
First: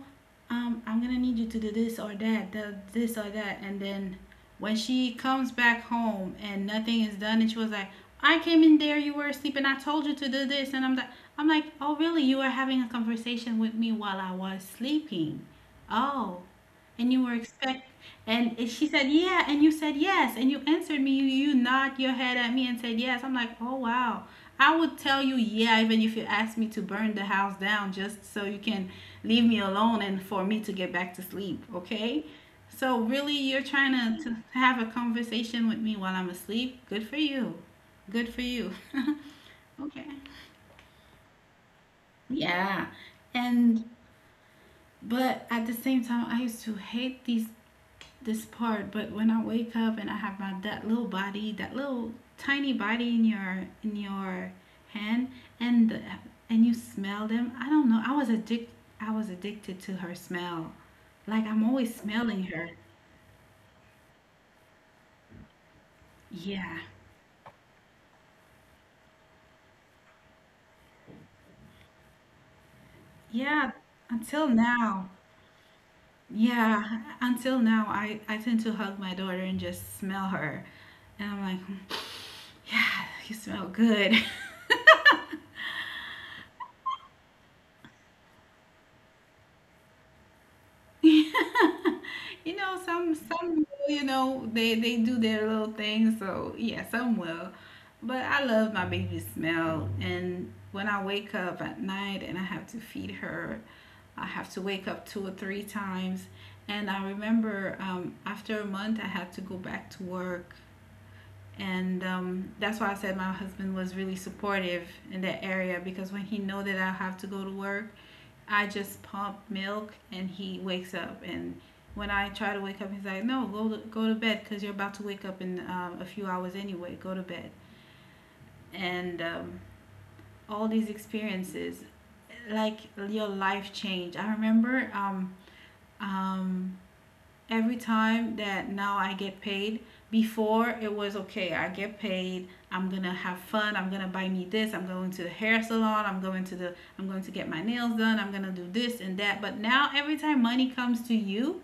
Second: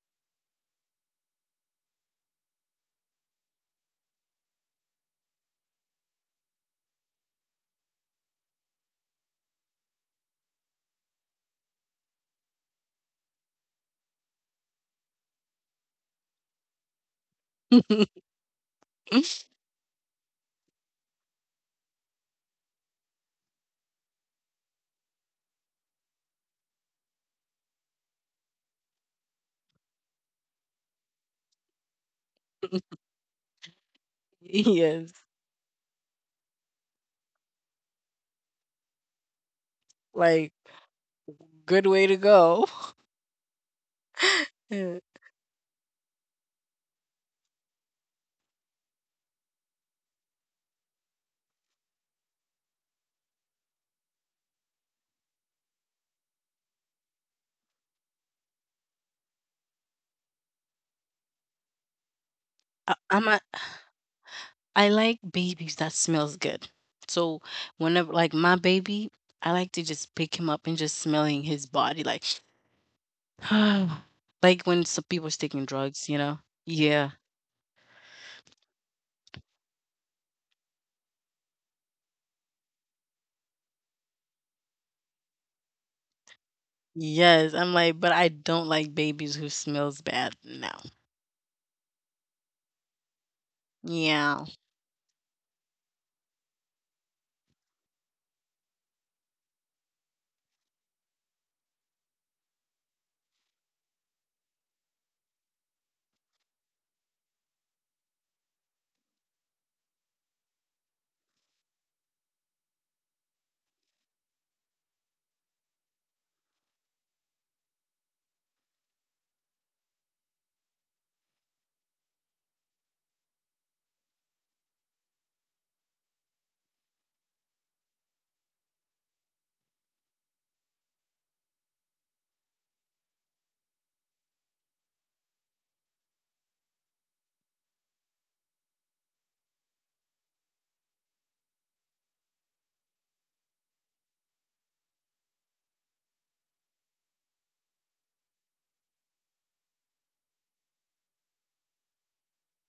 um, I'm gonna need you to do this or that, the, this or that. And then when she comes back home and nothing is done, and she was like, I came in there, you were asleep, and I told you to do this. And I'm like, I'm like, oh, really? You were having a conversation with me while I was sleeping. Oh, and you were expect, [LAUGHS] and it- she said, yeah, and you said yes, and you answered me. You, you nod your head at me and said yes. I'm like, oh wow. I would tell you yeah, even if you asked me to burn the house down just so you can leave me alone and for me to get back to sleep, okay? So really, you're trying to, to Yes. have a conversation with me while I'm asleep? Good for you. Good for you. [LAUGHS] Like, Okay. good way to go. [LAUGHS] Yeah. And Yeah. but at the same time I used to hate these this part, but when I wake up and I have my that little body, that little tiny body in your in your hand, and the, and you smell them. I don't know. I was addict. I was addicted to her smell. Like I'm always I, I'm smelling a, her. I like babies that smells good. So Yeah, whenever like my baby, I like to just pick him up and just smelling his body like [SIGHS] yeah. like when some Until people's taking now, drugs, you know. Yeah. yeah. Until now, I I tend to hug my daughter and just smell her, and I'm like, "Hmm, yeah, you smell good." [LAUGHS] Yes, I'm like, but I don't like babies who smells bad. No. [LAUGHS] You know, some Yeah. some will, you know, they they do their little thing, so yeah, some will. But I love my baby smell and when I wake up at night and I have to feed her, I have to wake up two or three times. And I remember um, after a month, I had to go back to work. And um, that's why I said my husband was really supportive in that area because when he know that I have to go to work, I just pump milk and he wakes up. And when I try to wake up, he's like, no, go to, go to bed because you're about to wake up in um, a few hours anyway. Go to bed. And um, all these experiences, like your life change. I remember um, um, every time that now I get paid, before it was okay, I get paid, I'm gonna have fun, I'm gonna buy me this, I'm going to the hair salon, I'm going to the I'm going to get my nails done, I'm gonna do this and that. But now every time money comes to you,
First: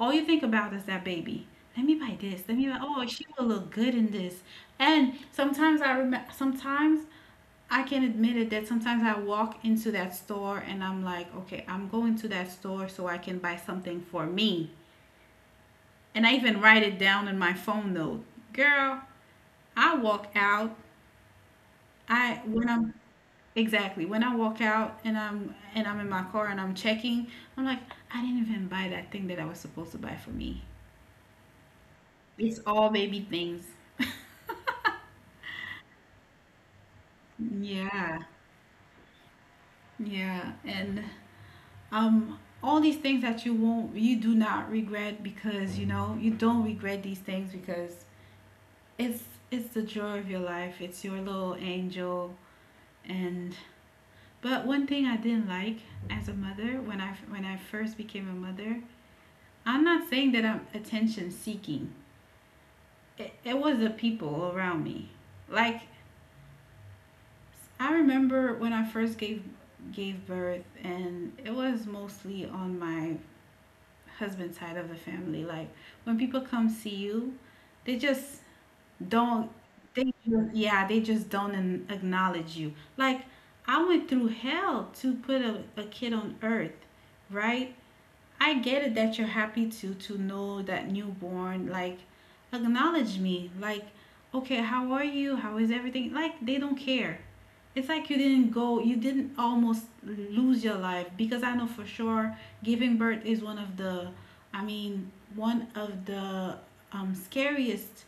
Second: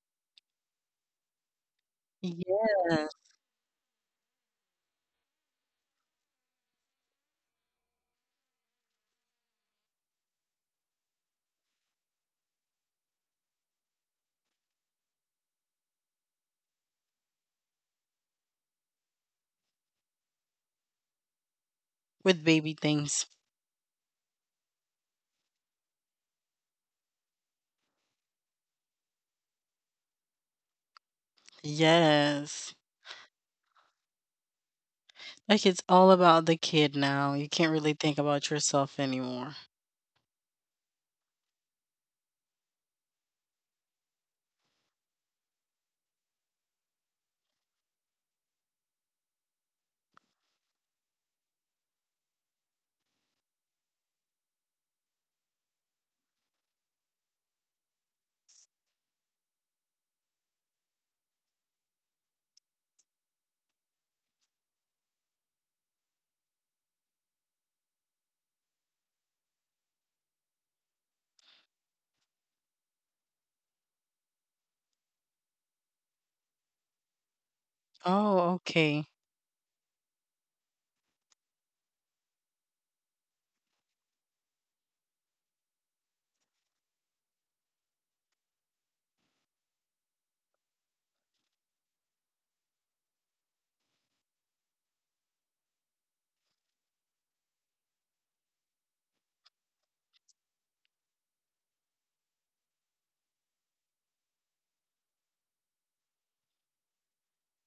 all you think about is that baby. Let me buy this. Let me buy oh Yeah. she will look good in this. And sometimes I remember sometimes I can admit it that sometimes I walk into that store and I'm like, okay, I'm going to that store so I can buy something for me. And I even write it down in my phone note. Girl, I walk out. I With when baby I'm things. exactly when I walk out and I'm and I'm in my car and I'm checking, I'm like, I didn't even buy that thing that I was supposed to buy for me. It's Yes. all baby things. [LAUGHS] Like, it's all about the kid now, you can't really think Yeah, about yourself anymore. yeah. And um all these things that you won't you do not regret because you know, you don't regret these things because it's it's the joy of your life. It's your little angel and but one thing I didn't like as a mother when I when I first became a mother, I'm not saying that I'm attention seeking. It, it was the people around me. Like I remember when I first gave gave birth and it was mostly on my husband's side of the family. Like when people come see you, they just Oh, okay. don't they just, yeah, they just don't an- acknowledge you. Like I went through hell to put a, a kid on earth, right? I get it that you're happy to to know that newborn. Like acknowledge me, like okay, how are you, how is everything? Like they don't care. It's like you didn't go, you didn't almost lose your life, because I know for sure giving birth is one of the I mean one of the um, scariest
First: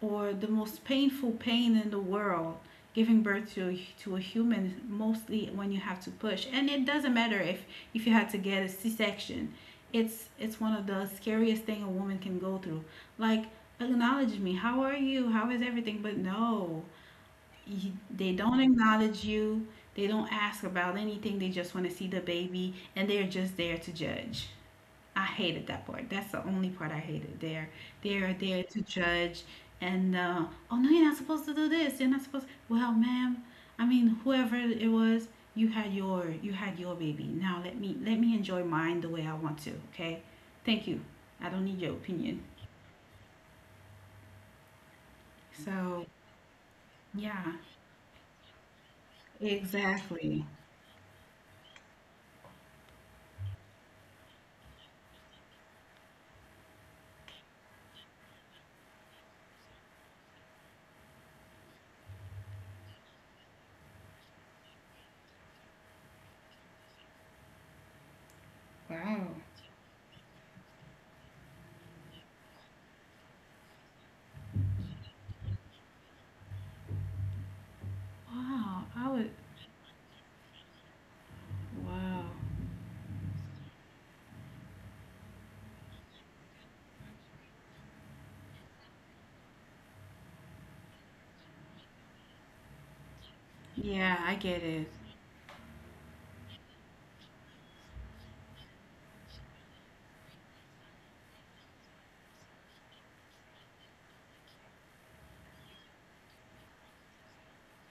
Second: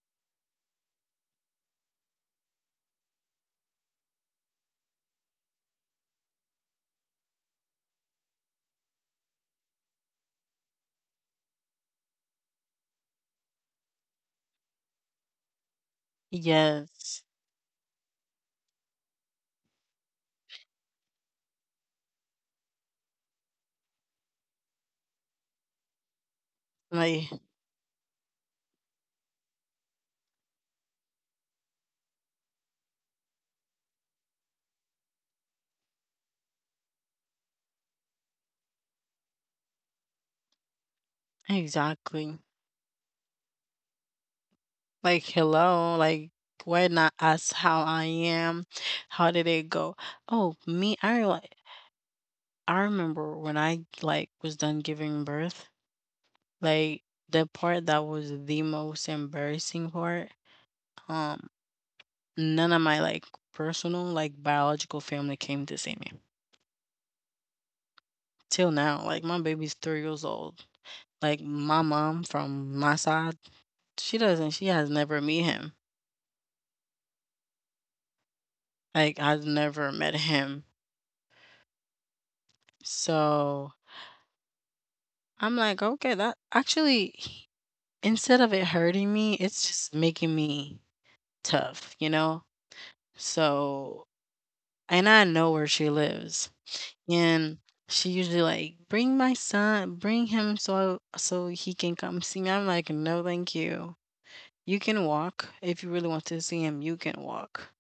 or the most painful pain in the world, giving birth to to a human, mostly when you have to push. And it doesn't matter if if you had to get a c-section, it's it's one of the scariest thing a woman can go through. Like acknowledge me, how are you, how is everything? But no, Yes. you, they don't acknowledge you, they don't ask about anything. They just want to see the baby, and they're just there to judge. I hated that part. That's the only part I hated. Like They're they're there to judge, and uh, oh no, you're not supposed to do this. You're not supposed. Well, ma'am, I mean, whoever it was, you had your you had your baby. Now let me let me enjoy mine the way I want to. Okay, thank you. I don't need your opinion. exactly. Like, So hello, like, why yeah, not ask how I am? How did it exactly. go? Oh, me, I like I remember when I, like, was done giving birth, like, the part that was the most embarrassing part, um, none of my, like, personal, like, biological family came to see me. Till now, Wow. like, my baby's three years old. Like, my mom from my side, she doesn't she has never met him. Wow, I Like, would. I've never met him. Wow. So, I'm like, "Okay, that" actually, he instead of it hurting me, it's just making me tough, you know? Yeah, So, I get it. and I know where she lives, and she usually like, "Bring my son, bring him so so he can come see me." I'm like, "No, thank you. You can walk. If you really want to see him, you can walk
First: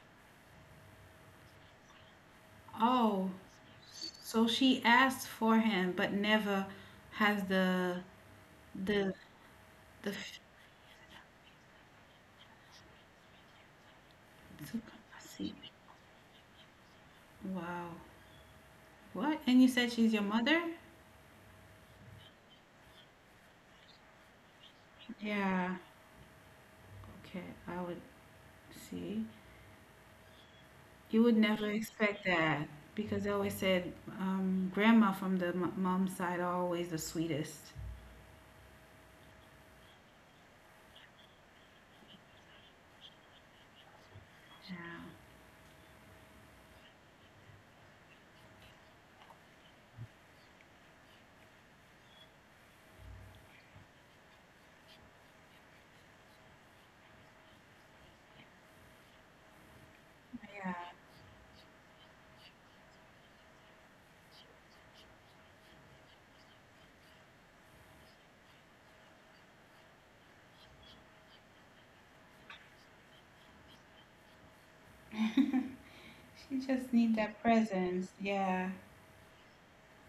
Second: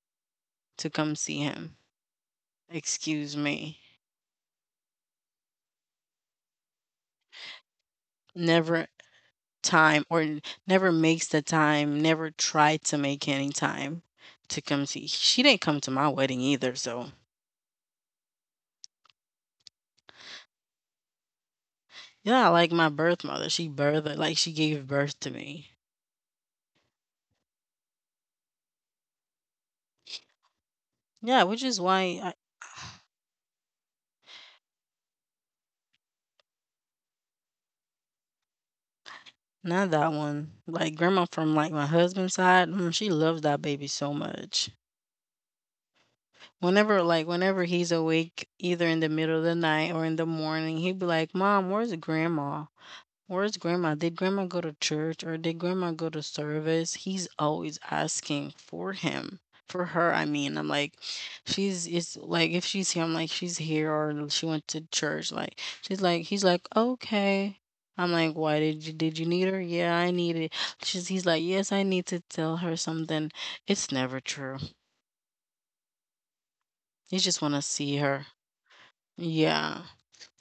to come see him." Oh, Excuse me. so she asked for him, but never has the Never the time the. or f- n- never makes the time, never tried to make any time to to- come see. let's She see. didn't come to my wedding either, so Wow. What? And you said she's your mother? yeah, like my birth mother. She birthed, like she gave birth to Yeah. me. Okay. I would see. You Yeah, would which never is why expect I, that because they always said um, grandma from the m- mom's side are always the sweetest. not that one. Like grandma from like my husband's side, mm, she loves that baby so much. Yeah. Whenever like whenever he's awake, either in the middle of the night or in the morning, he'd be like, "Mom, where's grandma?" Where's grandma? Did grandma go to church or did grandma go to service? He's always asking for him, for her, I mean. I'm like, she's, it's like, if she's here, I'm like, she's here or she went to church. Like, she's like, he's like, okay. I'm like, why did you, did you need her? Yeah, I need it. She's, he's like, yes, I need to tell her something. It's never true. Yeah. [LAUGHS] She You just just need want to that see her. presence. Yeah. Yeah.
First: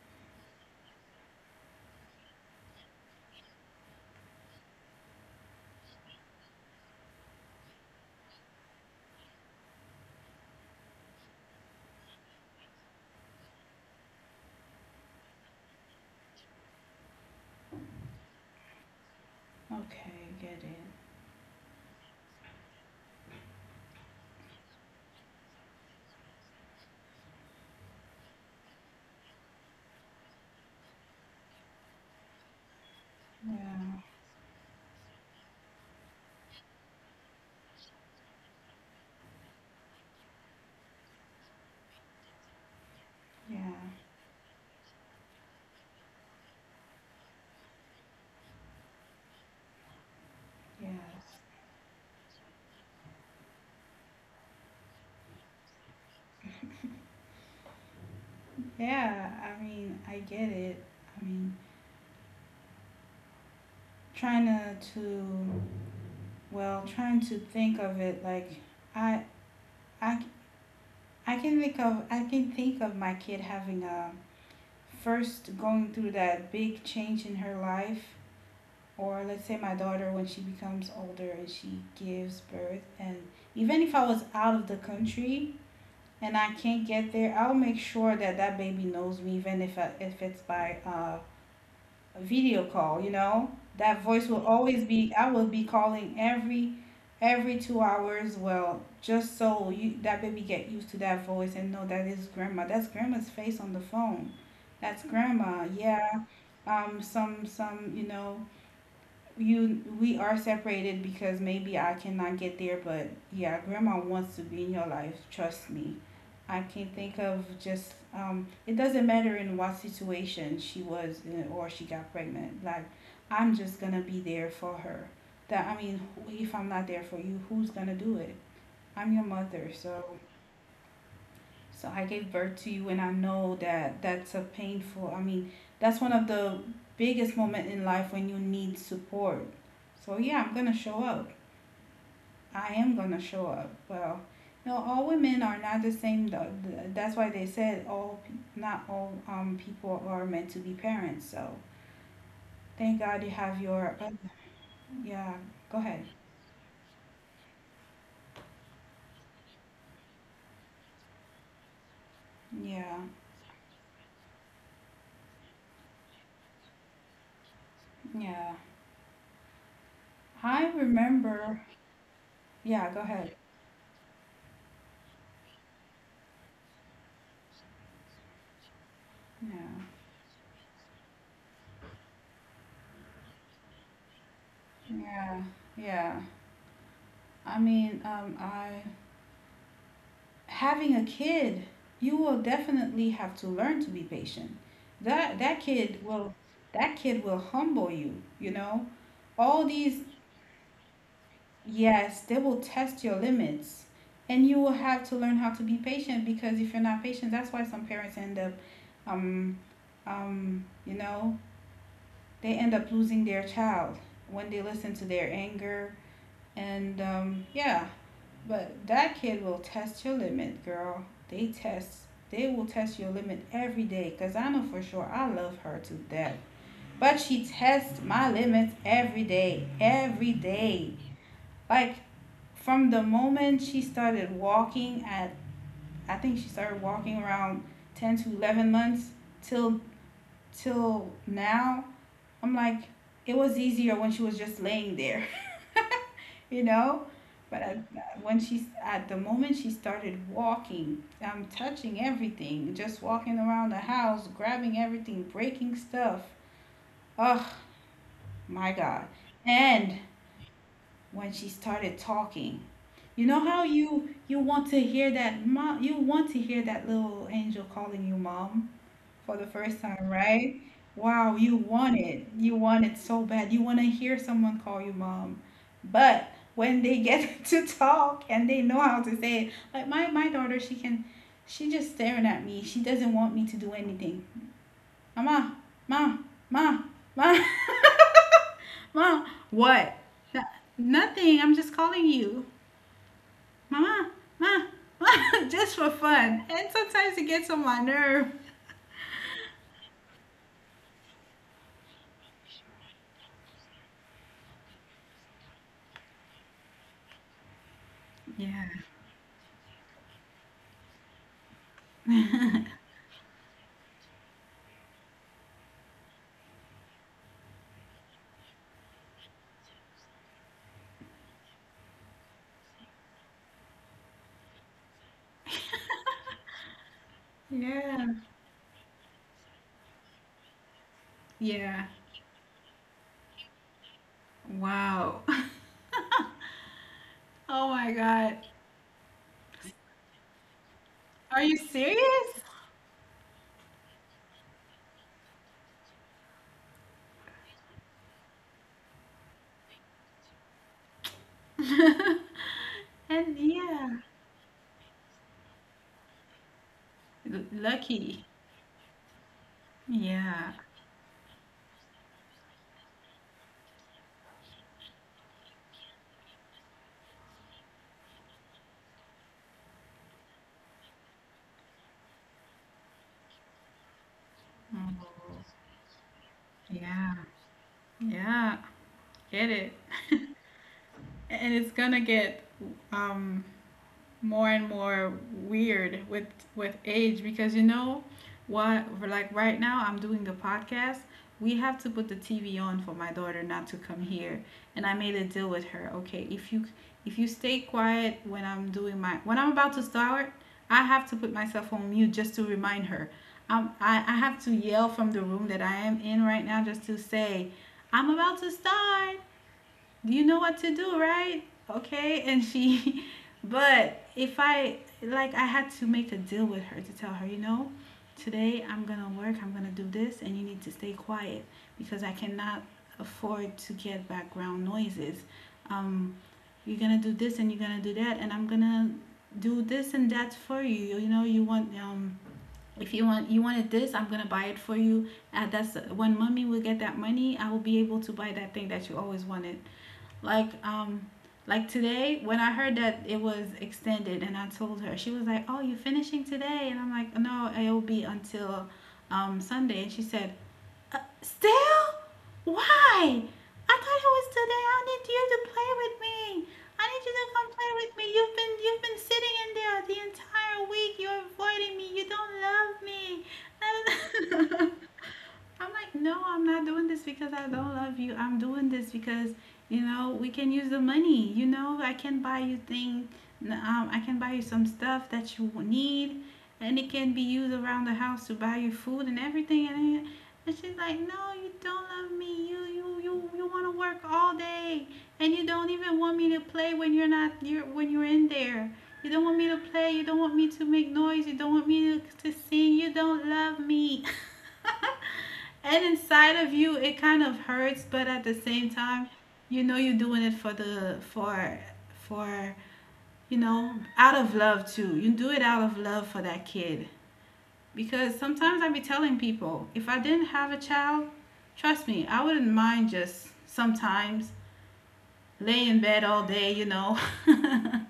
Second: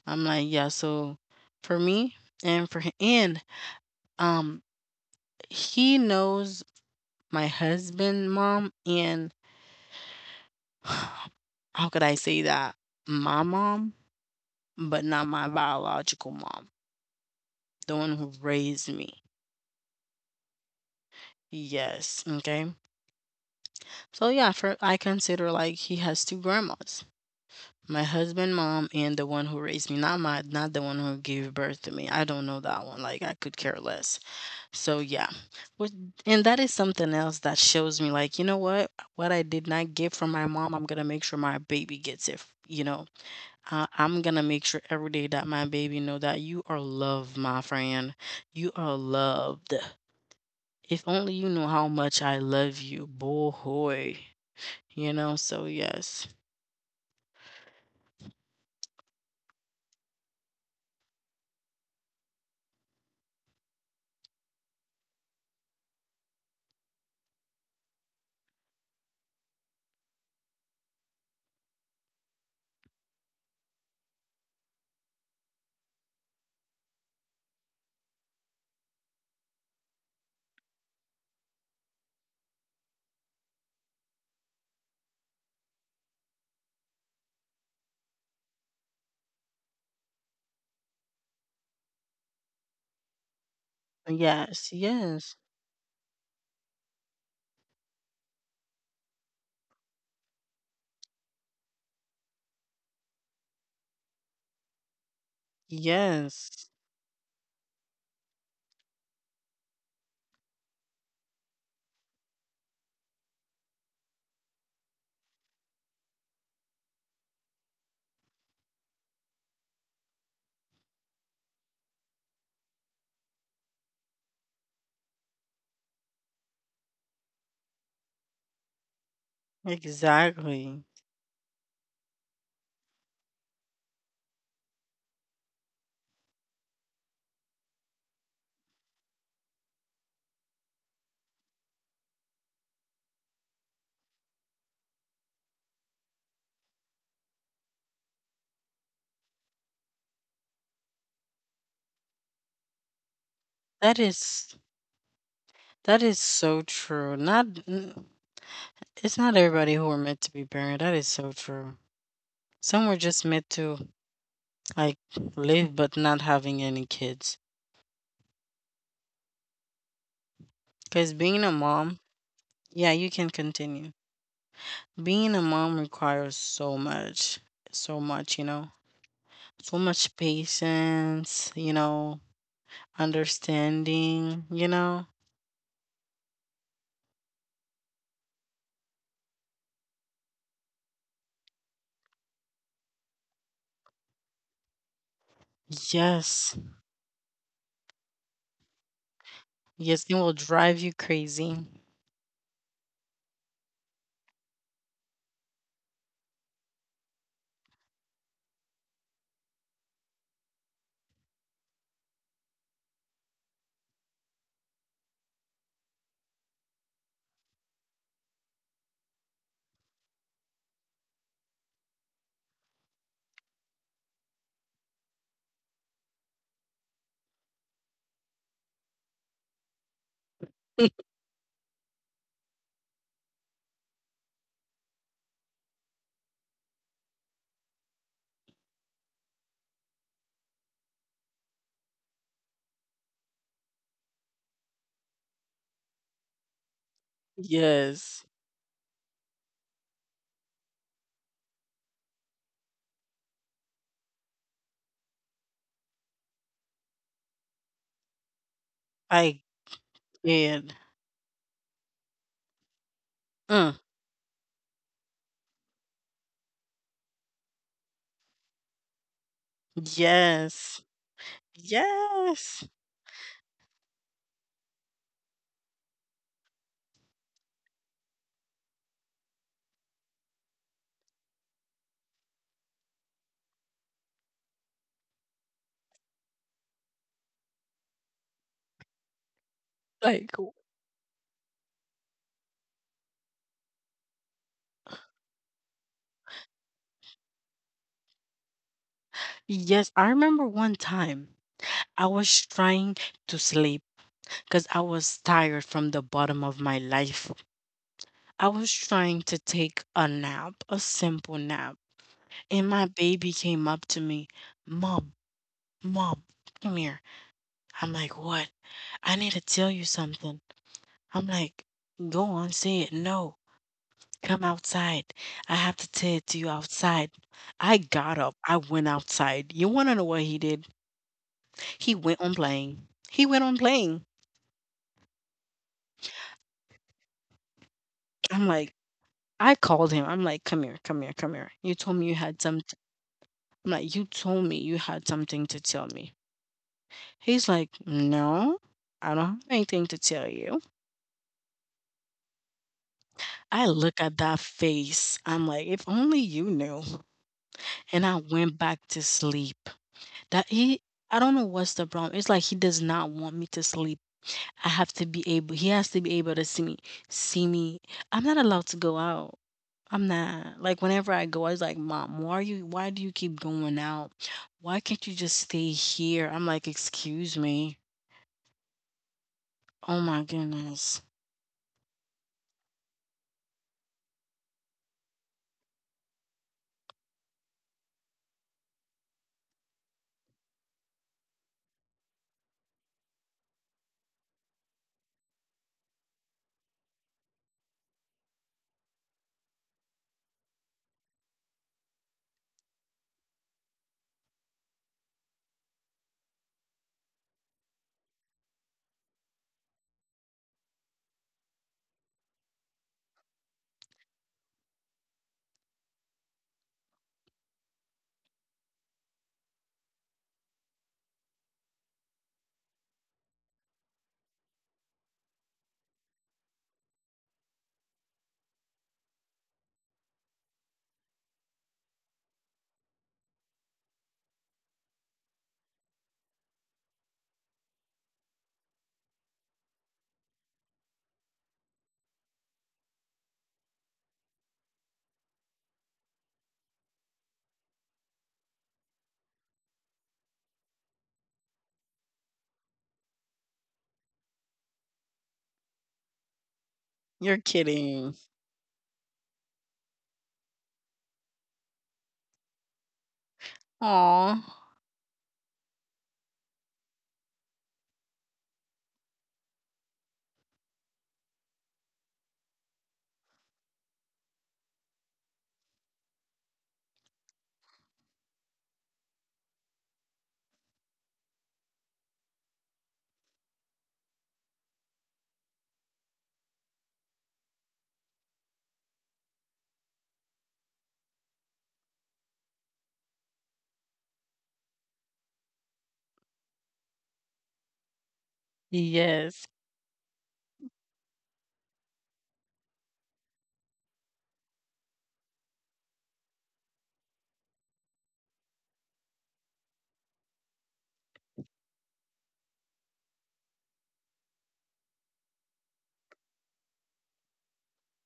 I'm like, yeah. So for me and for him, and um, he knows my husband mom and [SIGHS] how could I say that? My mom, but not my biological mom, the one who raised me. Okay. Get it. Yes, okay. So yeah, for I consider like he has two grandmas. My husband mom and the one who raised me, not my not the one who gave birth to me. I don't know that one. Like I could care Yeah. less. So yeah. Which, and that is something else that shows me like, you know what? What I did not get from my mom, I'm gonna make sure my baby gets it, you know. Yeah. I, I'm gonna make sure every day that my baby know that you are loved, my friend. You are loved. Yeah. If only you know how much I love you, boy. You know, so yes. Yeah, I mean, I get it. I mean, trying to, to well, trying to think of it like I, I, I can think of I can think of my kid having a first going through that big change in her life, or let's say my daughter when she becomes older and she gives birth, and even if I was out of the country and I can't get there, I'll make sure that that baby knows me, even if I, if it's by uh a video call, you know? That voice will Yes, always be yes, I will be calling every every two hours, well, just so you that baby get used to that voice and know that is grandma. That's grandma's face on the phone. That's grandma. Yeah. yes. Um some some, you know, you we are separated because maybe I cannot get there, but yeah, grandma wants to be in your life. Trust me. I can think of just um, it doesn't matter in what situation she was in or she got pregnant. Like I'm just gonna be there for her. That I mean, if I'm not there for you, who's gonna do it? I'm your mother, so Exactly. so I gave birth to you, and I know that that's a painful. I mean, that's one of the biggest moment in life when you need support. So yeah, I'm gonna show up. I am gonna show up. Well, you know, all women are not the same. Though. That's why they said all, not all um people are meant to be parents. So thank God you have That your. is Yeah, go that is ahead. so true. Not n- it's not everybody who are meant to be parent. That is so true. Some were Yeah, just meant to like live but not having any kids. yeah. I Because being remember. a mom, Yeah, go yeah, you ahead. can continue. Being a mom requires so much, so much, you know, Yeah, so much patience, you know, understanding, you know. yeah, yeah. I mean, um, I having a kid, you will definitely have to learn to be patient. That that kid will Yes, that kid will humble you, you know? All yes, these it will drive you crazy. yes, they will test your limits. And you will have to learn how to be patient because if you're not patient, that's why some parents end up um um, you know, they end up losing their child when they listen to their anger and um yeah, but that kid will test your limit, girl. They test, they will test your limit every day. Cause I know for sure I love her to death. But she tests my limits every day, every day. [LAUGHS] Like from the moment she started walking at, I think she started walking around ten to eleven months till till now I'm like, it was easier when she was just laying there, [LAUGHS] you know? But I, Yes, when she's at the moment she started walking, I'm touching everything, just walking around the house, grabbing everything, breaking stuff. Oh my God. I And did. when she started talking, you know Mm, how you you want to hear that mom, you want to hear that little angel calling you mom for the first time, right? yes, Wow, you want it. yes. You want it so bad. You want to hear someone call you mom. But when they get [LAUGHS] to talk and they know how to say it, like my, my daughter, she can, she just staring at me. She doesn't want me to do anything. Mama, ma, ma, ma, [LAUGHS] ma. What? Like, w- No- Nothing. I'm just calling you. Mama, ma, ma, [LAUGHS] just for fun. And sometimes it gets on my nerve. yes, I remember one time I was trying to sleep because I was tired from the bottom of my life. I was Yeah. trying to take a nap, a simple nap, and my baby came up to me, Mom, Mom, come here. I'm like, what? I need to tell you something. I'm like, go on, say it. No, come outside. I have to tell it to you outside. I got Yeah. up. I went outside. You want to know what he did? He Yeah. went on playing. He went on playing. Wow. [LAUGHS] Oh my I'm God. like, I called him. I'm like, come here, come here, come here. Are You you told me you had serious? something. I'm like, you told me you had something to tell me. He's like, "No, I don't have anything to tell you." [LAUGHS] And I look at yeah, that face. I'm like, "If only you knew." l- And I lucky. went back to sleep. That Yeah. he I don't know what's the problem. It's like he does not want me to sleep. I have to be able he has to be able to see me see me. I'm not allowed to go out. I'm not. Like whenever I go, I was like, mom, why are you why do you keep going out? Why can't you just Oh, stay here? I'm like, yeah. excuse me. Yeah. Get it. Oh my goodness. [LAUGHS] And it's gonna get um more and more weird with with age because you know what like right now I'm doing the podcast. We have to put the T V on for my daughter not to come here, and I made a deal with her. Okay, if you if you stay quiet when I'm doing my when I'm about to start, I have to put myself on mute just to remind her. Um, I, I have to yell from the room that I am in right now just to say I'm about to start. You know what to do, right? Okay. And she, [LAUGHS] but if I, like, I had to make a deal with her to tell her, you know, today I'm going to work, I'm going to do this, and you need to stay quiet because I cannot afford to get background noises. Um, you're going to do this and you're going to do that, and I'm going to do this and that for you. You know, you want, um, if you want you wanted this, I'm gonna buy it for you, and that's when mommy will get that money. I will be able to buy that thing that you always wanted. Like um like today when I heard that it was extended and I told her, she was like, "Oh, you're finishing today?" And I'm like, "No, it will be until um Sunday." And she said, uh, still? Why? I thought it was today. I need you to play with me. I need you You're to come play with kidding. me. You've been you've been sitting in there the entire week. You're avoiding me. You Aw. don't love me. [LAUGHS] I'm like, no, I'm not doing this because I don't love you. I'm doing this because you know we can use the money. You know I can buy you things. Um, I can buy you some stuff that you need, and it can be used around the house to buy you food and everything. And and she's like, no, you don't love me. You you you you wanna work all day and you don't even want me to play when you're not you're when you're in there. You don't want me to play, you don't want me to make noise, you don't want me to, to sing, you don't love me. [LAUGHS] And inside of you it kind of hurts, but at the same time, Yes. you know you're doing it for the for for you know, out of love too. You do it out of love for that kid. Because sometimes I be telling people, if I didn't have a child, trust me, I wouldn't mind just sometimes lay in bed all day, you know.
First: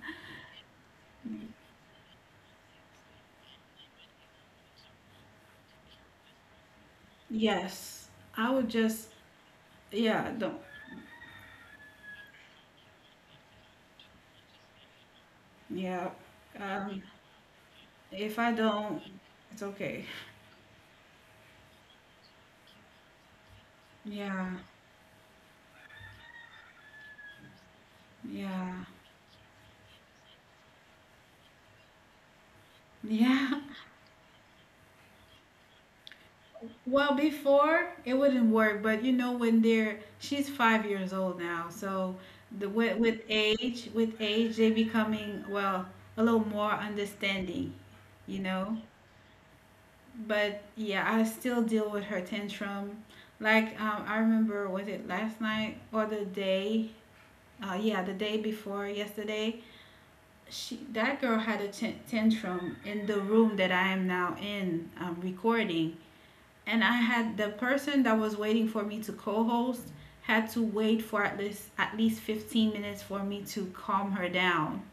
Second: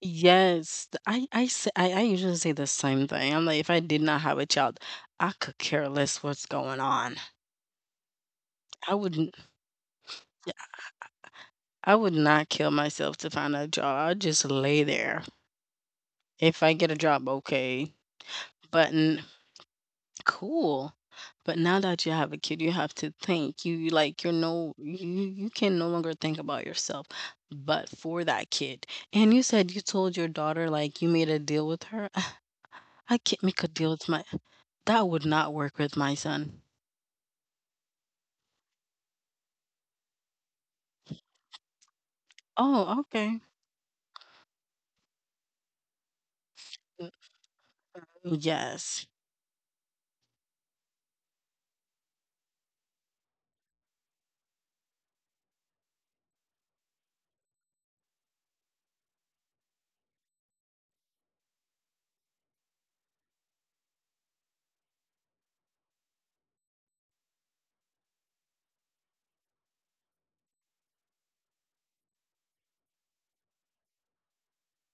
Yes. Th I I say I I usually say the same thing. I'm like, "If I did not have a child, I could care less what's going on. [LAUGHS] Yes, I would I just, wouldn't yeah, don't, I would not kill myself to find a job. I'll just lay there. yeah. If I get a Um, job, okay. if I But don't, n it's okay. cool. But now that you have a kid, you have to think. You you, like, you're Yeah, no you you you can no longer think about yourself, but for that kid." yeah, And you said you told your daughter, like, you made a deal with her. [LAUGHS] I can't make yeah. a deal with my That would not work with my son. Well, before it wouldn't work, but you know when they're she's five years old now, so the with, Oh, with okay. age with age they becoming well a little more Mm, understanding, oh, you know. yes. But yeah, I still deal with her tantrum. Like um, I remember, was it last night or the day? Uh, yeah, the day before yesterday, she that girl had a t- tantrum in the room that I am now in um, recording, and I had the person that was waiting for me to co-host had to wait for at least at least fifteen minutes for me to calm her down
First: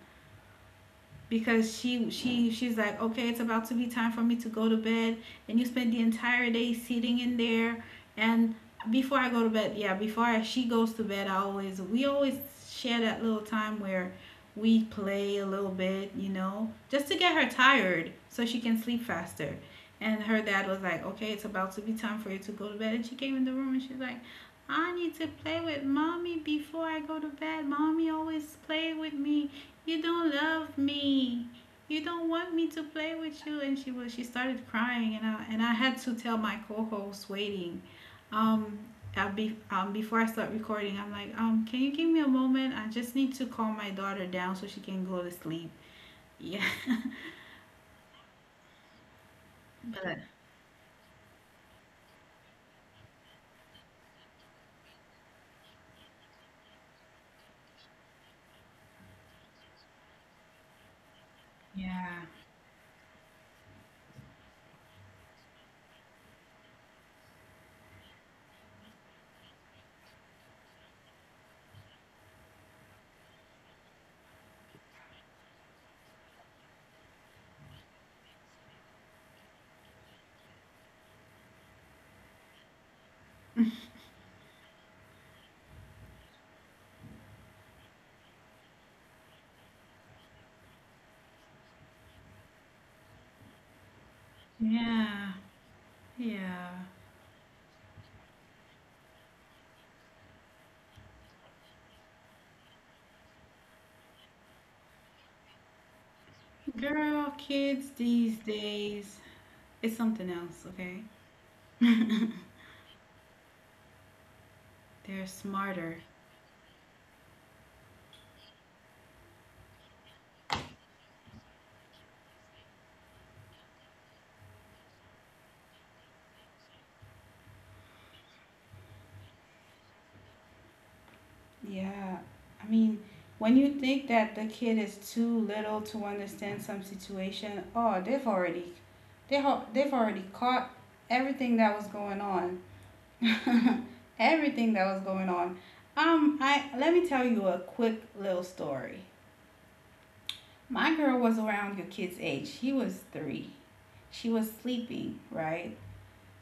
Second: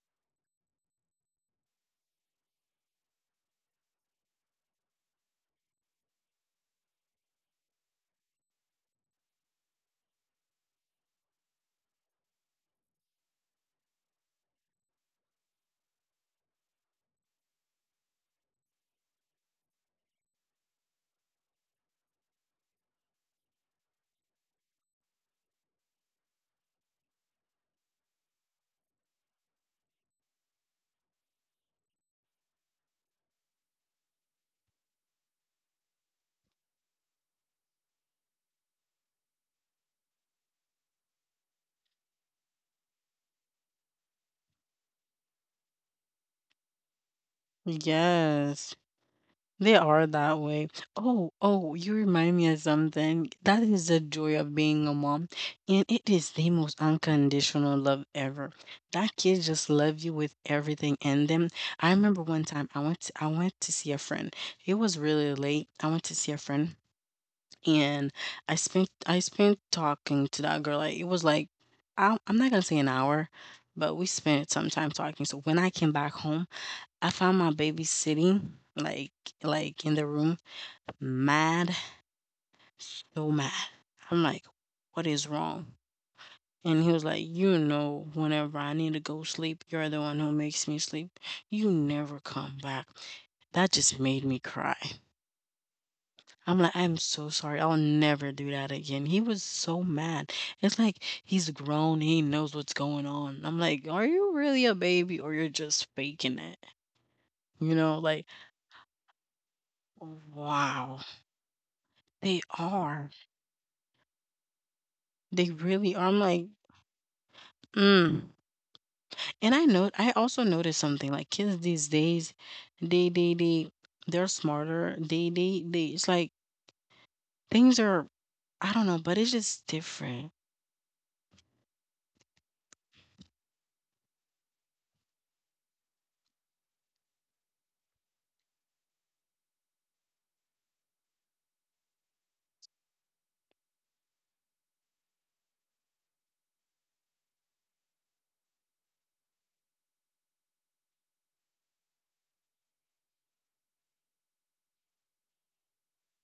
because she she she's like okay it's about to be time for me to go to bed and you spend the entire day sitting in there. And before I go to bed, yeah, before I, she goes to bed, I always we always share that little time where we play a little bit, you know, just to get her tired so she can sleep faster. And her dad was like okay it's about to be time for you to go to bed, and she came in the room and she's like, I need to play with mommy before I go to bed. Mommy always play with me. You don't love me, you don't want me to play with you. And she was she started crying, and i and i had to tell my co-host waiting. Um I'll be um Before I start recording, I'm like, um can you give me a moment? I just need to calm my daughter down so she can go to sleep. Yeah. [LAUGHS] Yes. They are But that way. Oh, oh, you remind me of something. That is the joy of being a mom. And it is the most unconditional love ever. That kid just love you with everything in them. I yeah, remember one time I went to, I went to see a friend. It was really late. I went to see a friend. And I spent I spent talking to that girl, like, it was like, I I'm not gonna say an hour, but we spent some time talking. So when I came back home, I found my baby sitting like like in the room, mad, so mad. I'm like, what is wrong? And he was like, you know, whenever I need to go sleep, you're the one who makes me sleep. You never come back. That just made me cry. yeah, yeah, I'm like, "I'm so sorry. I'll never do that again." He was so mad. It's like he's grown, he knows what's going on. I'm like, "Are you really a baby or you're just faking it?" girl, kids You know, these like, days, it's something else, okay. wow, [LAUGHS] they are. They're They smarter. really are. I'm like, mm. And I know I also noticed something like kids these days, they they they they're smarter. They they they it's like things are I don't know, but it's just different. Yeah. I mean, when you think that the kid is too little to understand some situation, oh, they've already they ho- they've already caught everything that was going on. [LAUGHS] Everything that was going on. Um, I Let me tell you a quick little story. My girl was around your kid's age. She was three. She was sleeping, right?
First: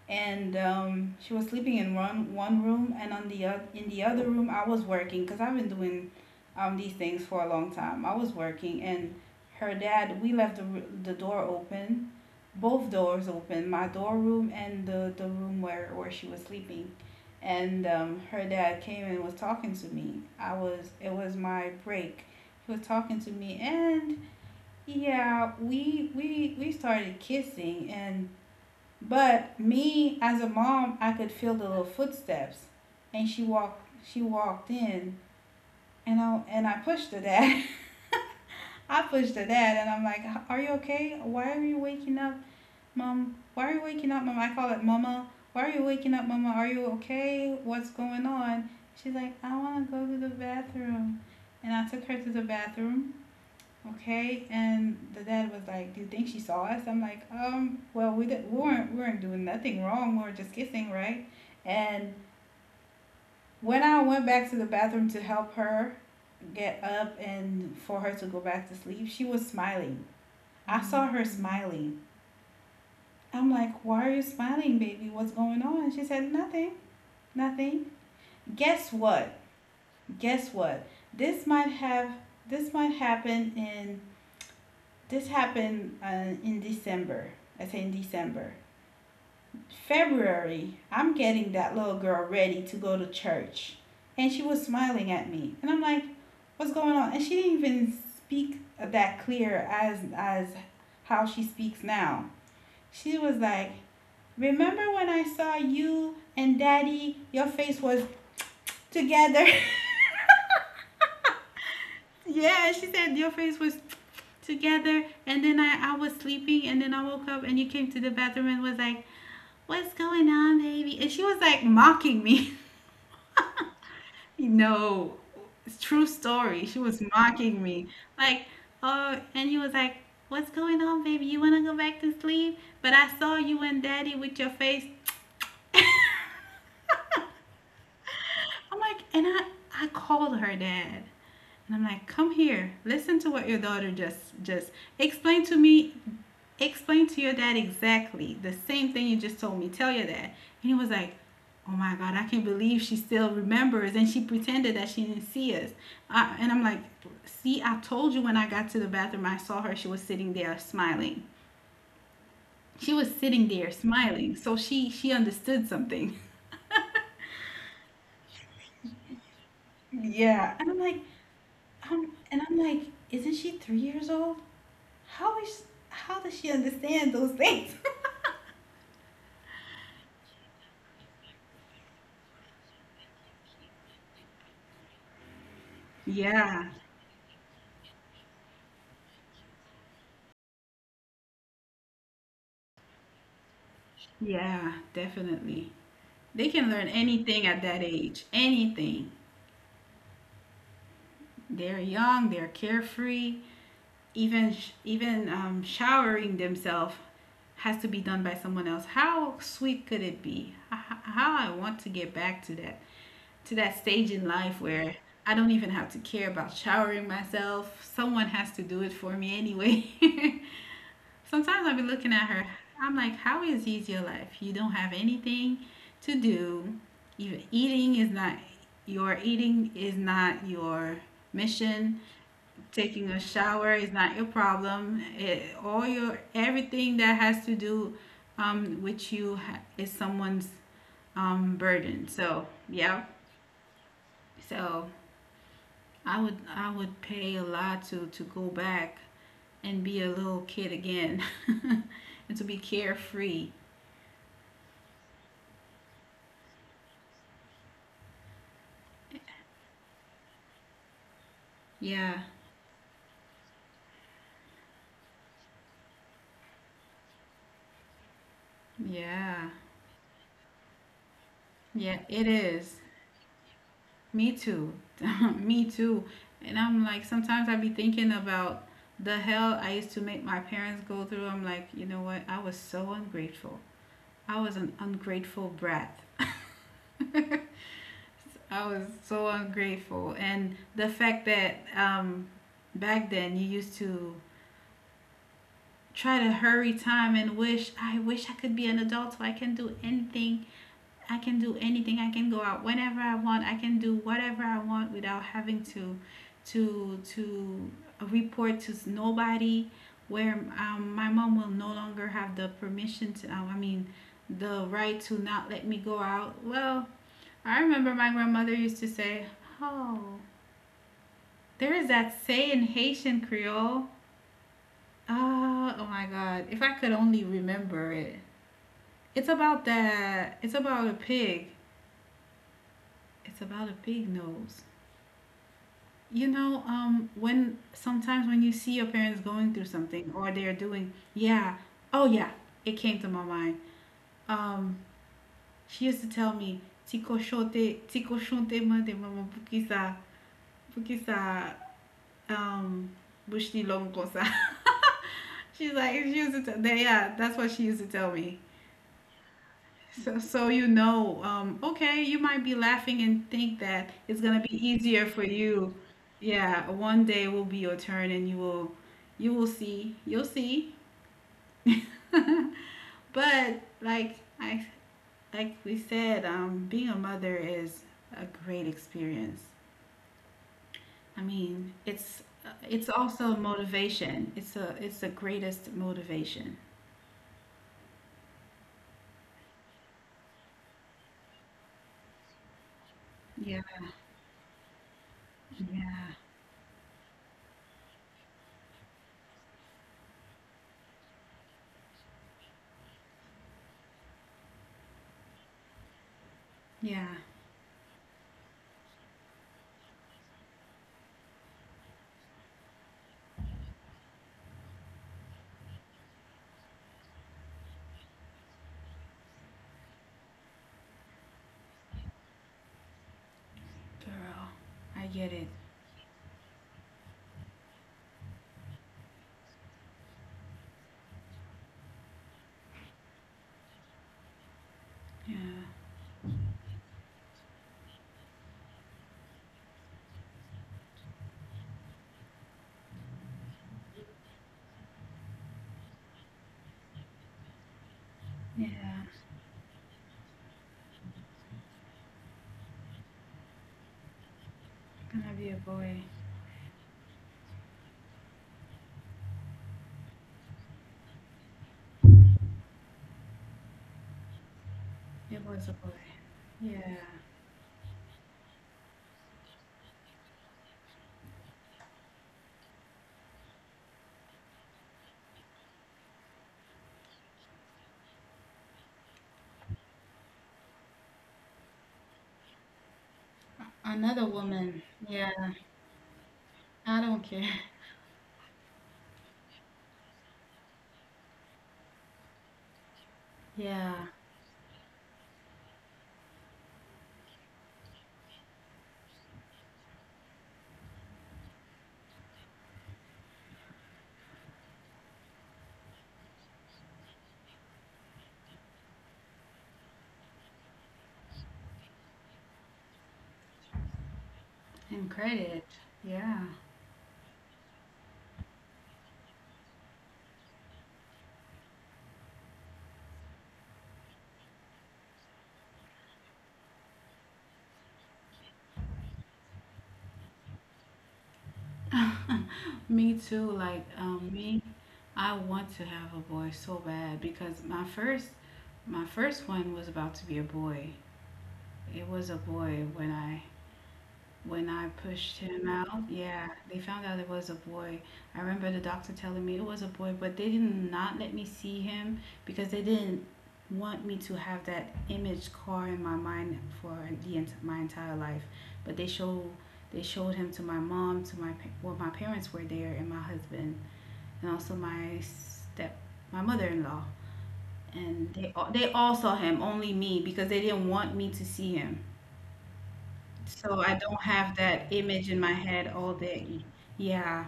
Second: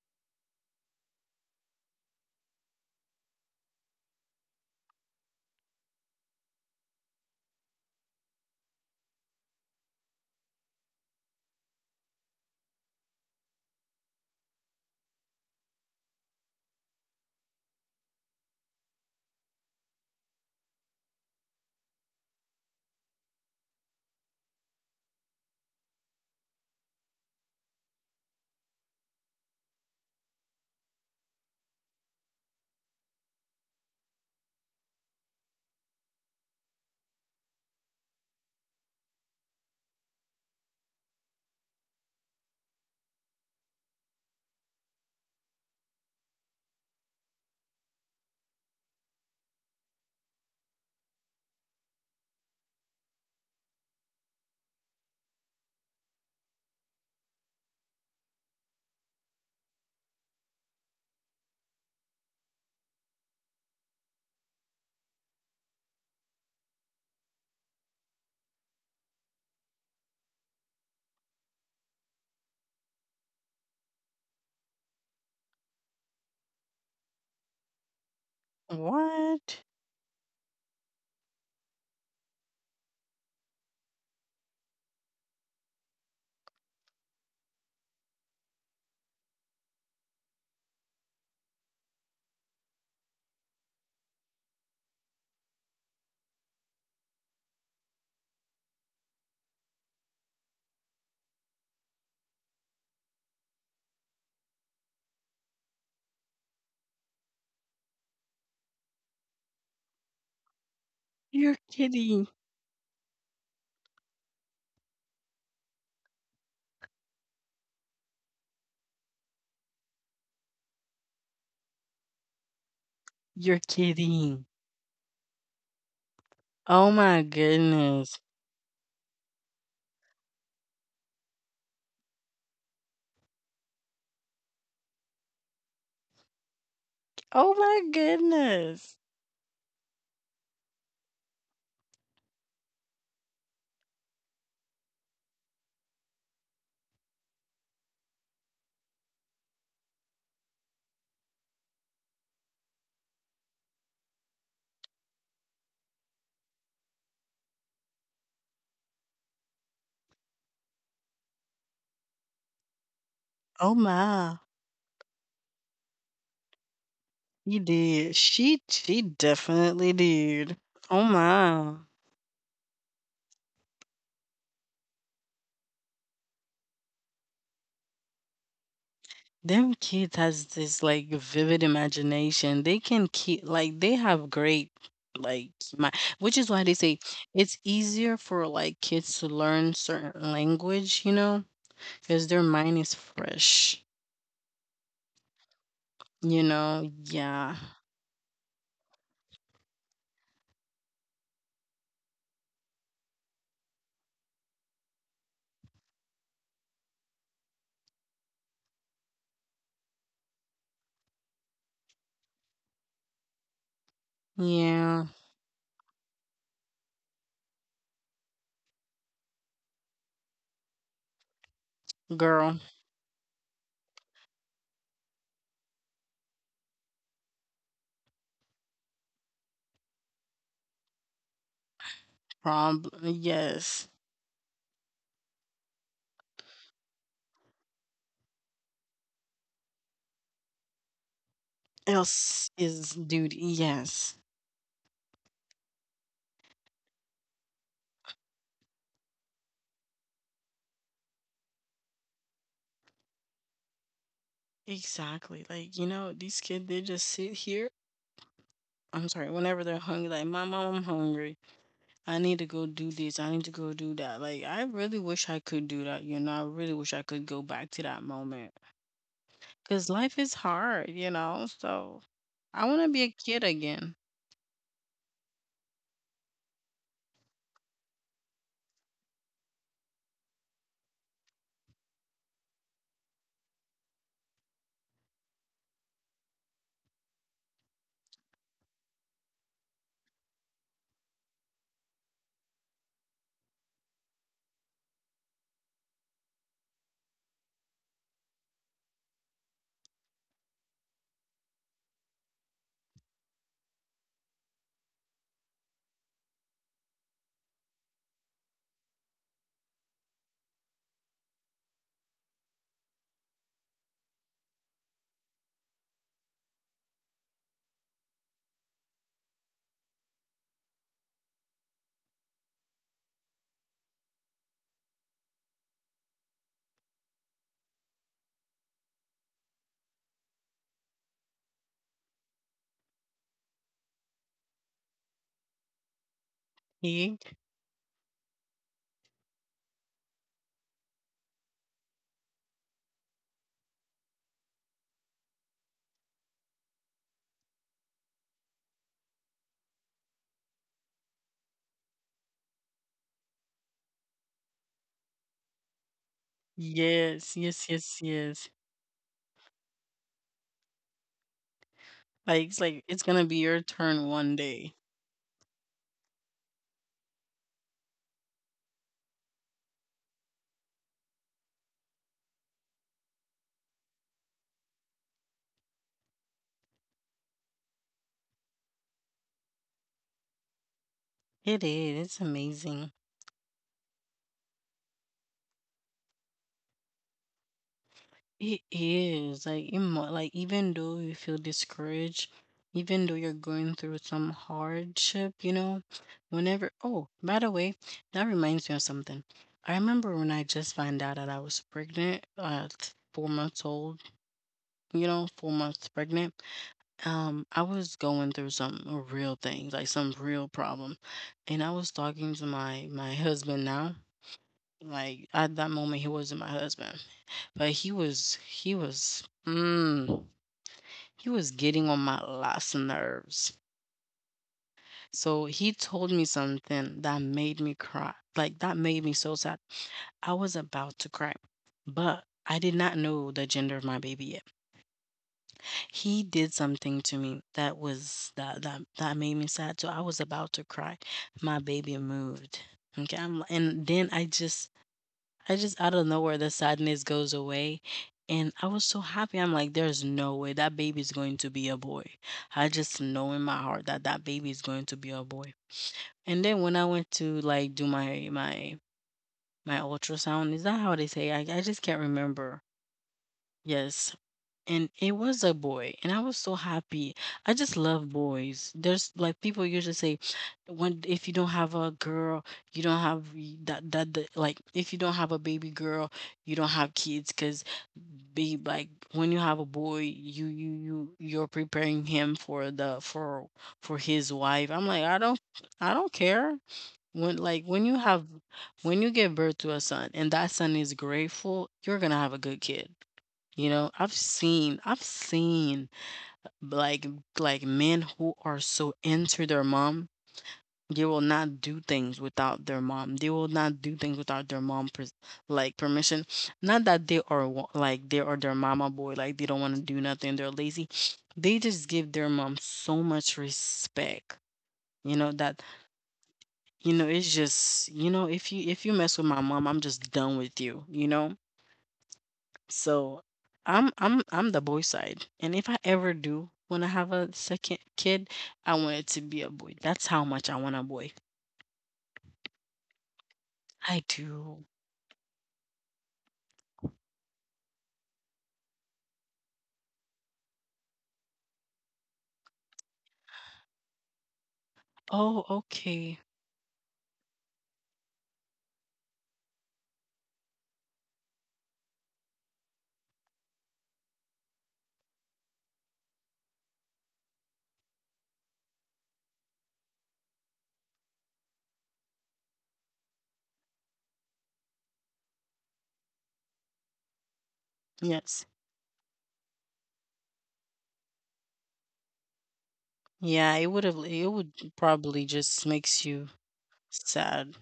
And um, she was sleeping in one one room, and on the oth- in the other room I was working, because I've been doing um, these things for a long time. I was working, and her dad we left the the door open, both doors open, my door room and the the room where where she was sleeping. And um, her dad came and was talking to me. I was It was my break. He was talking to me, and yeah, we we we started kissing. And but me as a mom, I could feel the little footsteps, and she walked. She walked in, and I and I pushed her dad. [LAUGHS] I pushed her dad, and I'm like, "Are you okay? Why are you waking up, mom? Why are you waking up, mom? I call it mama. Why are you waking up, mama? Are you okay? What's going on?" She's like, "I want to go to the bathroom." And I took her to the bathroom. Okay, and the dad was like, "Do you think she saw us?" I'm like, "Um, well, we didn't, we weren't, we weren't doing nothing wrong. We were just kissing, right?" And when I went back to the bathroom to help her get up and for her to go back to sleep, she was smiling. I saw her smiling. I'm like, "Why are you smiling, baby? What's going on?" She said, "Nothing, nothing." Guess what? What? Guess what? This might have this might happen in this happened uh, in December. I say in December. February, I'm getting that little girl ready to go to church. And she was smiling at me. And I'm like, what's going on? And she didn't even speak that clear as as how she speaks now. She was like, remember when I saw you and daddy, your face was together? [LAUGHS] You're kidding. Yeah, she said your face was together, and then I, I was sleeping, and then I woke up, and you came to the bathroom and was like, what's going on, baby? And she was like mocking me. You're kidding. [LAUGHS] No, it's true story. Oh She was my mocking me. goodness. Like, oh, and he was like, what's going on, baby? You want to go back to sleep? But I saw you and daddy with your face. [LAUGHS] I'm Oh my goodness. like, and I, I called her dad. And I'm like, come here, listen to what your daughter just just explain to me, explain to your dad exactly the same thing you just told me. Tell your dad. And he was like, oh my god, I can't believe she still remembers, and she pretended that she didn't see us. Uh, and I'm like, see, I told you when I got to the bathroom, I saw her. She was sitting there smiling. She was sitting Oh there my. smiling, so she she understood something. You did. She she definitely did. Yeah. And I'm Oh like, my. um, and I'm like, isn't she three years old? How is how does she understand those things? [LAUGHS] Them kids has this like vivid imagination. They can keep like they have great like my which is why they Yeah, say it's easier for like kids to learn certain language, you know, because their mind is fresh. yeah, definitely. You know, They can learn yeah. anything at that age, anything. They're young, they're carefree. Even sh- even um, showering themselves has to be done by someone else. How sweet could it be? H- How I want to get back to that to that stage in life Yeah, where I don't even have to care about showering myself. Someone has to do it for me anyway. [LAUGHS] Sometimes I'll be looking at girl, her. I'm like, how is this your life? You don't have anything to do. Even eating is not your eating is not your mission. problem. Taking a shower Yes. is not your problem. It, all your everything that has to do um, with you ha- is someone's um, burden. Else So is yeah. duty. Yes. So I would I would pay a lot to to go back and be a little kid again [LAUGHS] and to be carefree. Exactly. Like, you know, these kids they just sit here. I'm sorry, whenever they're hungry, like my mom, I'm hungry. I Yeah, need to go do this. I need to go do that. Like I really wish I could do that, you know. I really wish I could go back to that moment. yeah, Cause life is hard, you know. So yeah, it I is. wanna be a kid again. Me too. [LAUGHS] Me too. And I'm like, sometimes I be thinking about the hell I used to make my parents go through. I'm like, you know what? I was so ungrateful. I was an ungrateful brat. I was so ungrateful. And the fact that um, back then you used to try to hurry time and wish, I wish I could be an adult so I can do anything. I can do anything. I can go out whenever I want. I can do whatever I want without having to to to report to nobody. Where um, my mom will no longer have the permission to, um, I mean, the right to not let me go out. Well, I remember my grandmother used to say, "Oh, there is that say in Haitian Creole." Uh, oh my God! If I could only remember it. It's about that. It's about a pig. It's about a pig nose. You know, um, Ye- when sometimes when you see your parents going through something or they're doing, yeah, oh yeah, it came to my mind. Um, she used to tell me, "Tiko shote, tiko shonte ma de mama bukisa, bukisa, um, bushni long kosa." [LAUGHS] She's like, she used to tell, yeah, that's Yes, what she yes, used to yes, tell me. yes. So, so you know, um, okay, you might Like be it's like laughing it's and gonna be think your that turn it's one gonna be day. easier for you. Yeah, one day will be your turn, and you will, you will see, you'll see. [LAUGHS] But like I, like we said, um, being a mother is a great experience. I It mean, is. it's It's it's amazing. also motivation. It's a it's the greatest motivation. It is like it mo- like even though you feel discouraged, even though you're Yeah, going through some hardship, you know, yeah, whenever oh, by the way, that reminds me of something. I remember when I just found out that I was pregnant, uh, t- four months old, you know, four months pregnant. yeah, Um, I was going through some real things, like some real problem, and I was talking to my my husband now. Like at that moment, he wasn't my husband. But he was he was mm, he was getting on my last nerves. girl, I get it. So he told me something that made me cry. Like that made me so sad. I was about to cry, but I did not know the gender of my baby yet. Yeah, He did something to me that was that that that made me sad. So I was about to cry. My baby moved. Okay, I'm, and then I just I just out of nowhere the sadness goes away. And yeah. I was so happy. I'm like, there's no way that baby's going to be a boy. I just know in my heart that that baby is going to be Gonna a be a boy. boy. And then when I went to like do my my my ultrasound, is that how they say? I I just can't remember. Yes. And it It was a was a boy. boy, and I was so Yeah. happy. I just love boys. There's like people usually say, when if you don't have a girl, you don't have y- that that, that like if you don't have a baby girl, you don't have kids. Cause be like when you have a boy, you you you you're preparing him for the for for his Another wife. I'm woman. like I don't Yeah. I don't care I when don't like care. when [LAUGHS] you have when you give birth to a son and that son is grateful, you're gonna have a good kid. You know, I've Yeah. seen I've seen like like men who are so into their mom, they will not do things without their mom. They will not do things without their mom pers- like permission. Not that they are wa- like they are their mama boy, like they don't want to do nothing, they're lazy. They just give their mom so much respect. You And know that credit. Yeah. you know it's just you know if you if you mess with my mom, I'm just done with you, you know? So, I'm I'm I'm the boy side, and if I ever do wanna have a second kid, I want it to be a boy. That's how much I want a boy. [LAUGHS] Me too. Like, I um, do. me, I want to have a boy so bad because my first, my first one was about to be a boy. It was a boy when I, when I Oh, pushed him out, okay. yeah, they found out it was a boy. I remember the doctor telling me it was a boy, but they did not let me see him because they didn't want me to have that image car in my mind for the ent- my entire life. But they show they showed him to my mom, to my pa- well, my parents were there, and my husband, and also my step my mother in law, and Yes. they all, they all saw him, only me because they didn't want me to see him Yeah, it would so have I it don't would have that probably image in just my head makes all you day. sad. Yeah.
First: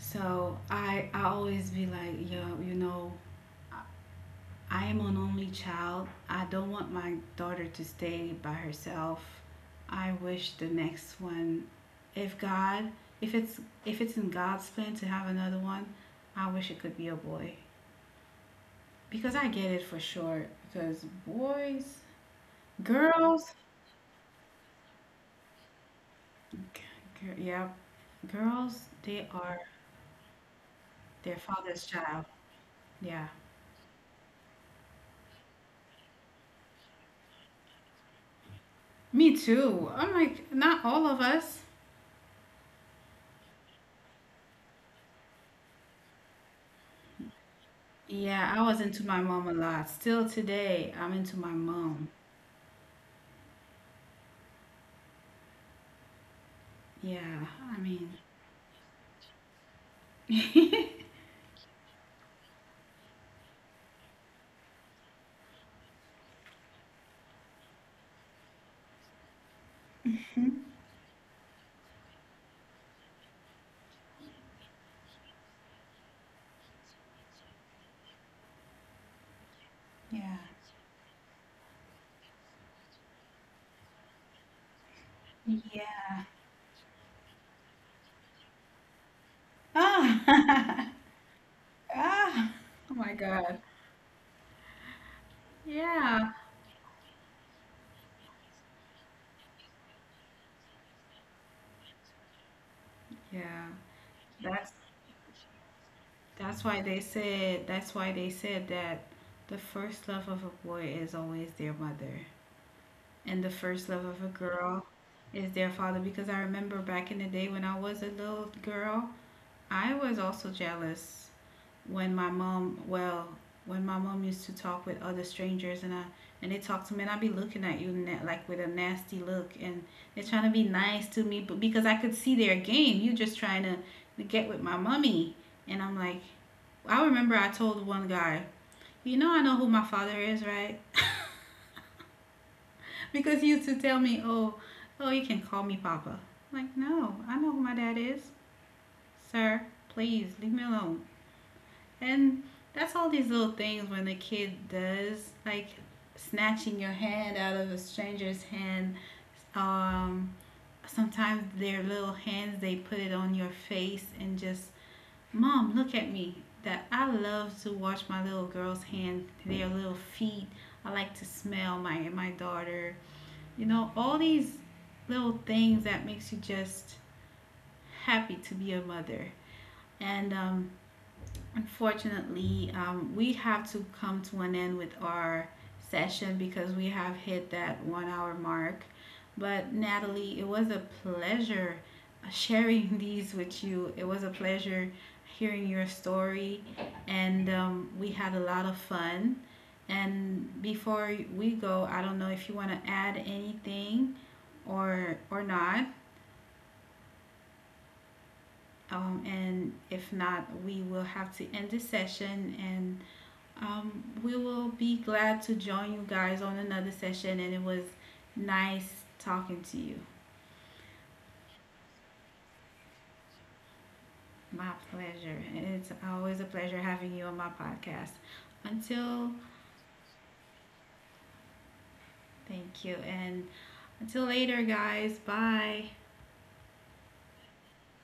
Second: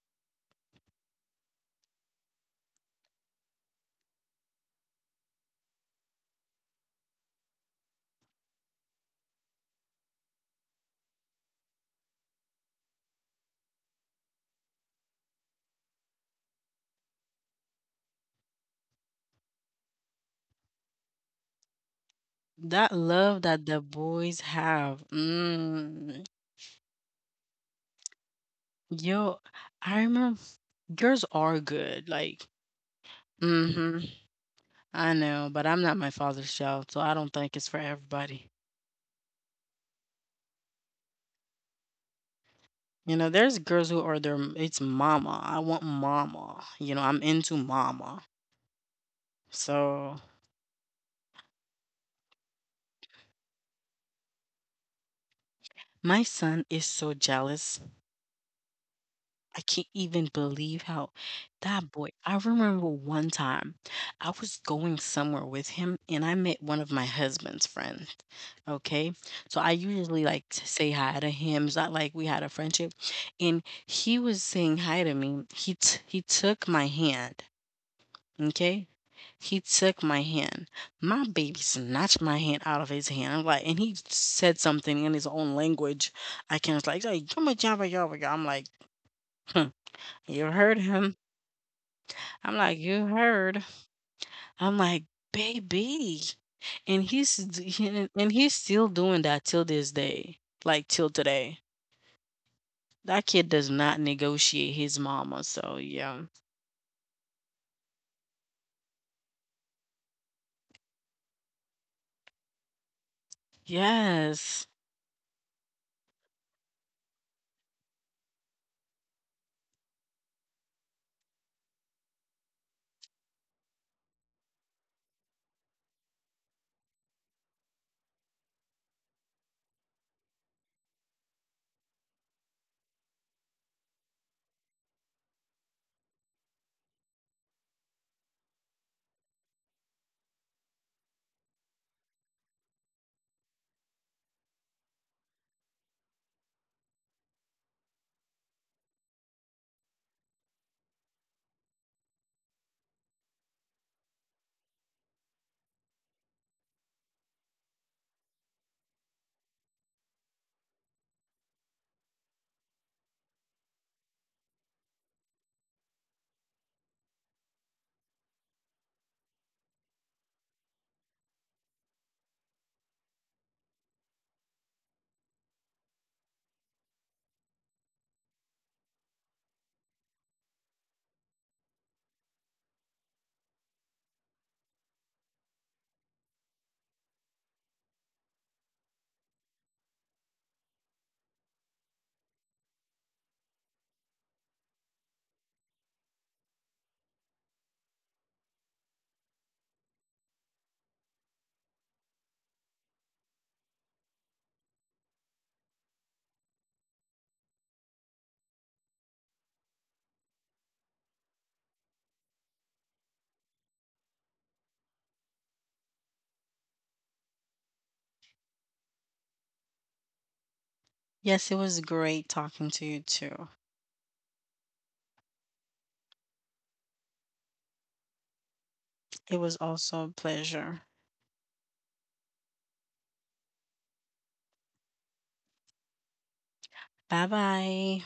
So I I always be like, yo, you know, I I am an only child. I don't want my daughter to stay by herself. I wish the next one, if God, if it's if it's in God's plan to have another one, I wish it could be a boy because I get it for sure. Because boys, That love girls, that the boys have. Mm. g- g- yeah, girls, they Yo, are I remember girls their are father's good. child. Like, Yeah, mm-hmm. I know, but I'm not my father's child, so I don't think it's for everybody. me too. I'm like, not all of us. You know, there's girls who are their it's mama. I want mama. You know, I'm into mama. Yeah, I was into my mom a lot. So Still today, I'm into my mom. my son is so Yeah, jealous. I mean, I can't even believe [LAUGHS] how that boy. I remember one time I was going somewhere with him and I met one of my husband's friends. Okay. So I usually like to say hi to him. It's not like we had a friendship. And he was saying hi to me. He t- he took my hand. Okay. He took my yeah, hand. My baby snatched my hand out of his hand. I'm like, and he said something in his own language. yeah. I can not. It's like, like "Yumma jabba yabba ya." I'm like, "Hmm, you heard Ah, him." [LAUGHS] ah, I'm like, oh you my God. heard. I'm like, baby. Yeah, And he's d- and he's still doing that till this day. Like till today. That kid yeah. does not That's negotiate his mama. So yeah. that's why they said that's why they said that the first love of a boy is always their mother, and the first love of a Yes. girl is their father. Because I remember back in the day when I was a little girl. I was also jealous when my mom, well, when my mom used to talk with other strangers and I and they talk to me and I'd be looking at you na- like with a nasty look and they're trying to be nice to me but because I could see their game. You just trying to, to get with my mommy and I'm like I remember I told one guy, "You know I know who my father is, right?" [LAUGHS] Because he used to tell me, "Oh, oh you can call me papa." I'm like, "No, I know who my dad is. Sir, please leave me alone." And that's all these little things when a kid does, like snatching your hand out of a stranger's hand. Um, Sometimes their little hands, they put it on your face and just, mom, look at me. That I love to watch my little girl's hands, their little feet. I like to smell my my daughter. You know, all these little things that makes you just happy to be a mother. And um, unfortunately, um, we have to come to an end with our session because we have hit that one hour mark. But Natalie, it was a pleasure sharing [LAUGHS] these with you. It was a pleasure hearing your story, and um, we had a lot of fun. And before we go, I don't know if you want to add anything or or not. Um, and if not, we will have to end this session and Um, we will be glad to join you guys on another session, and it was nice talking to you. Yes, it was great talking to you too. My pleasure. It's always a pleasure having you on my podcast. Until, It was also a pleasure. thank you. And until later, guys. Bye. 拜拜。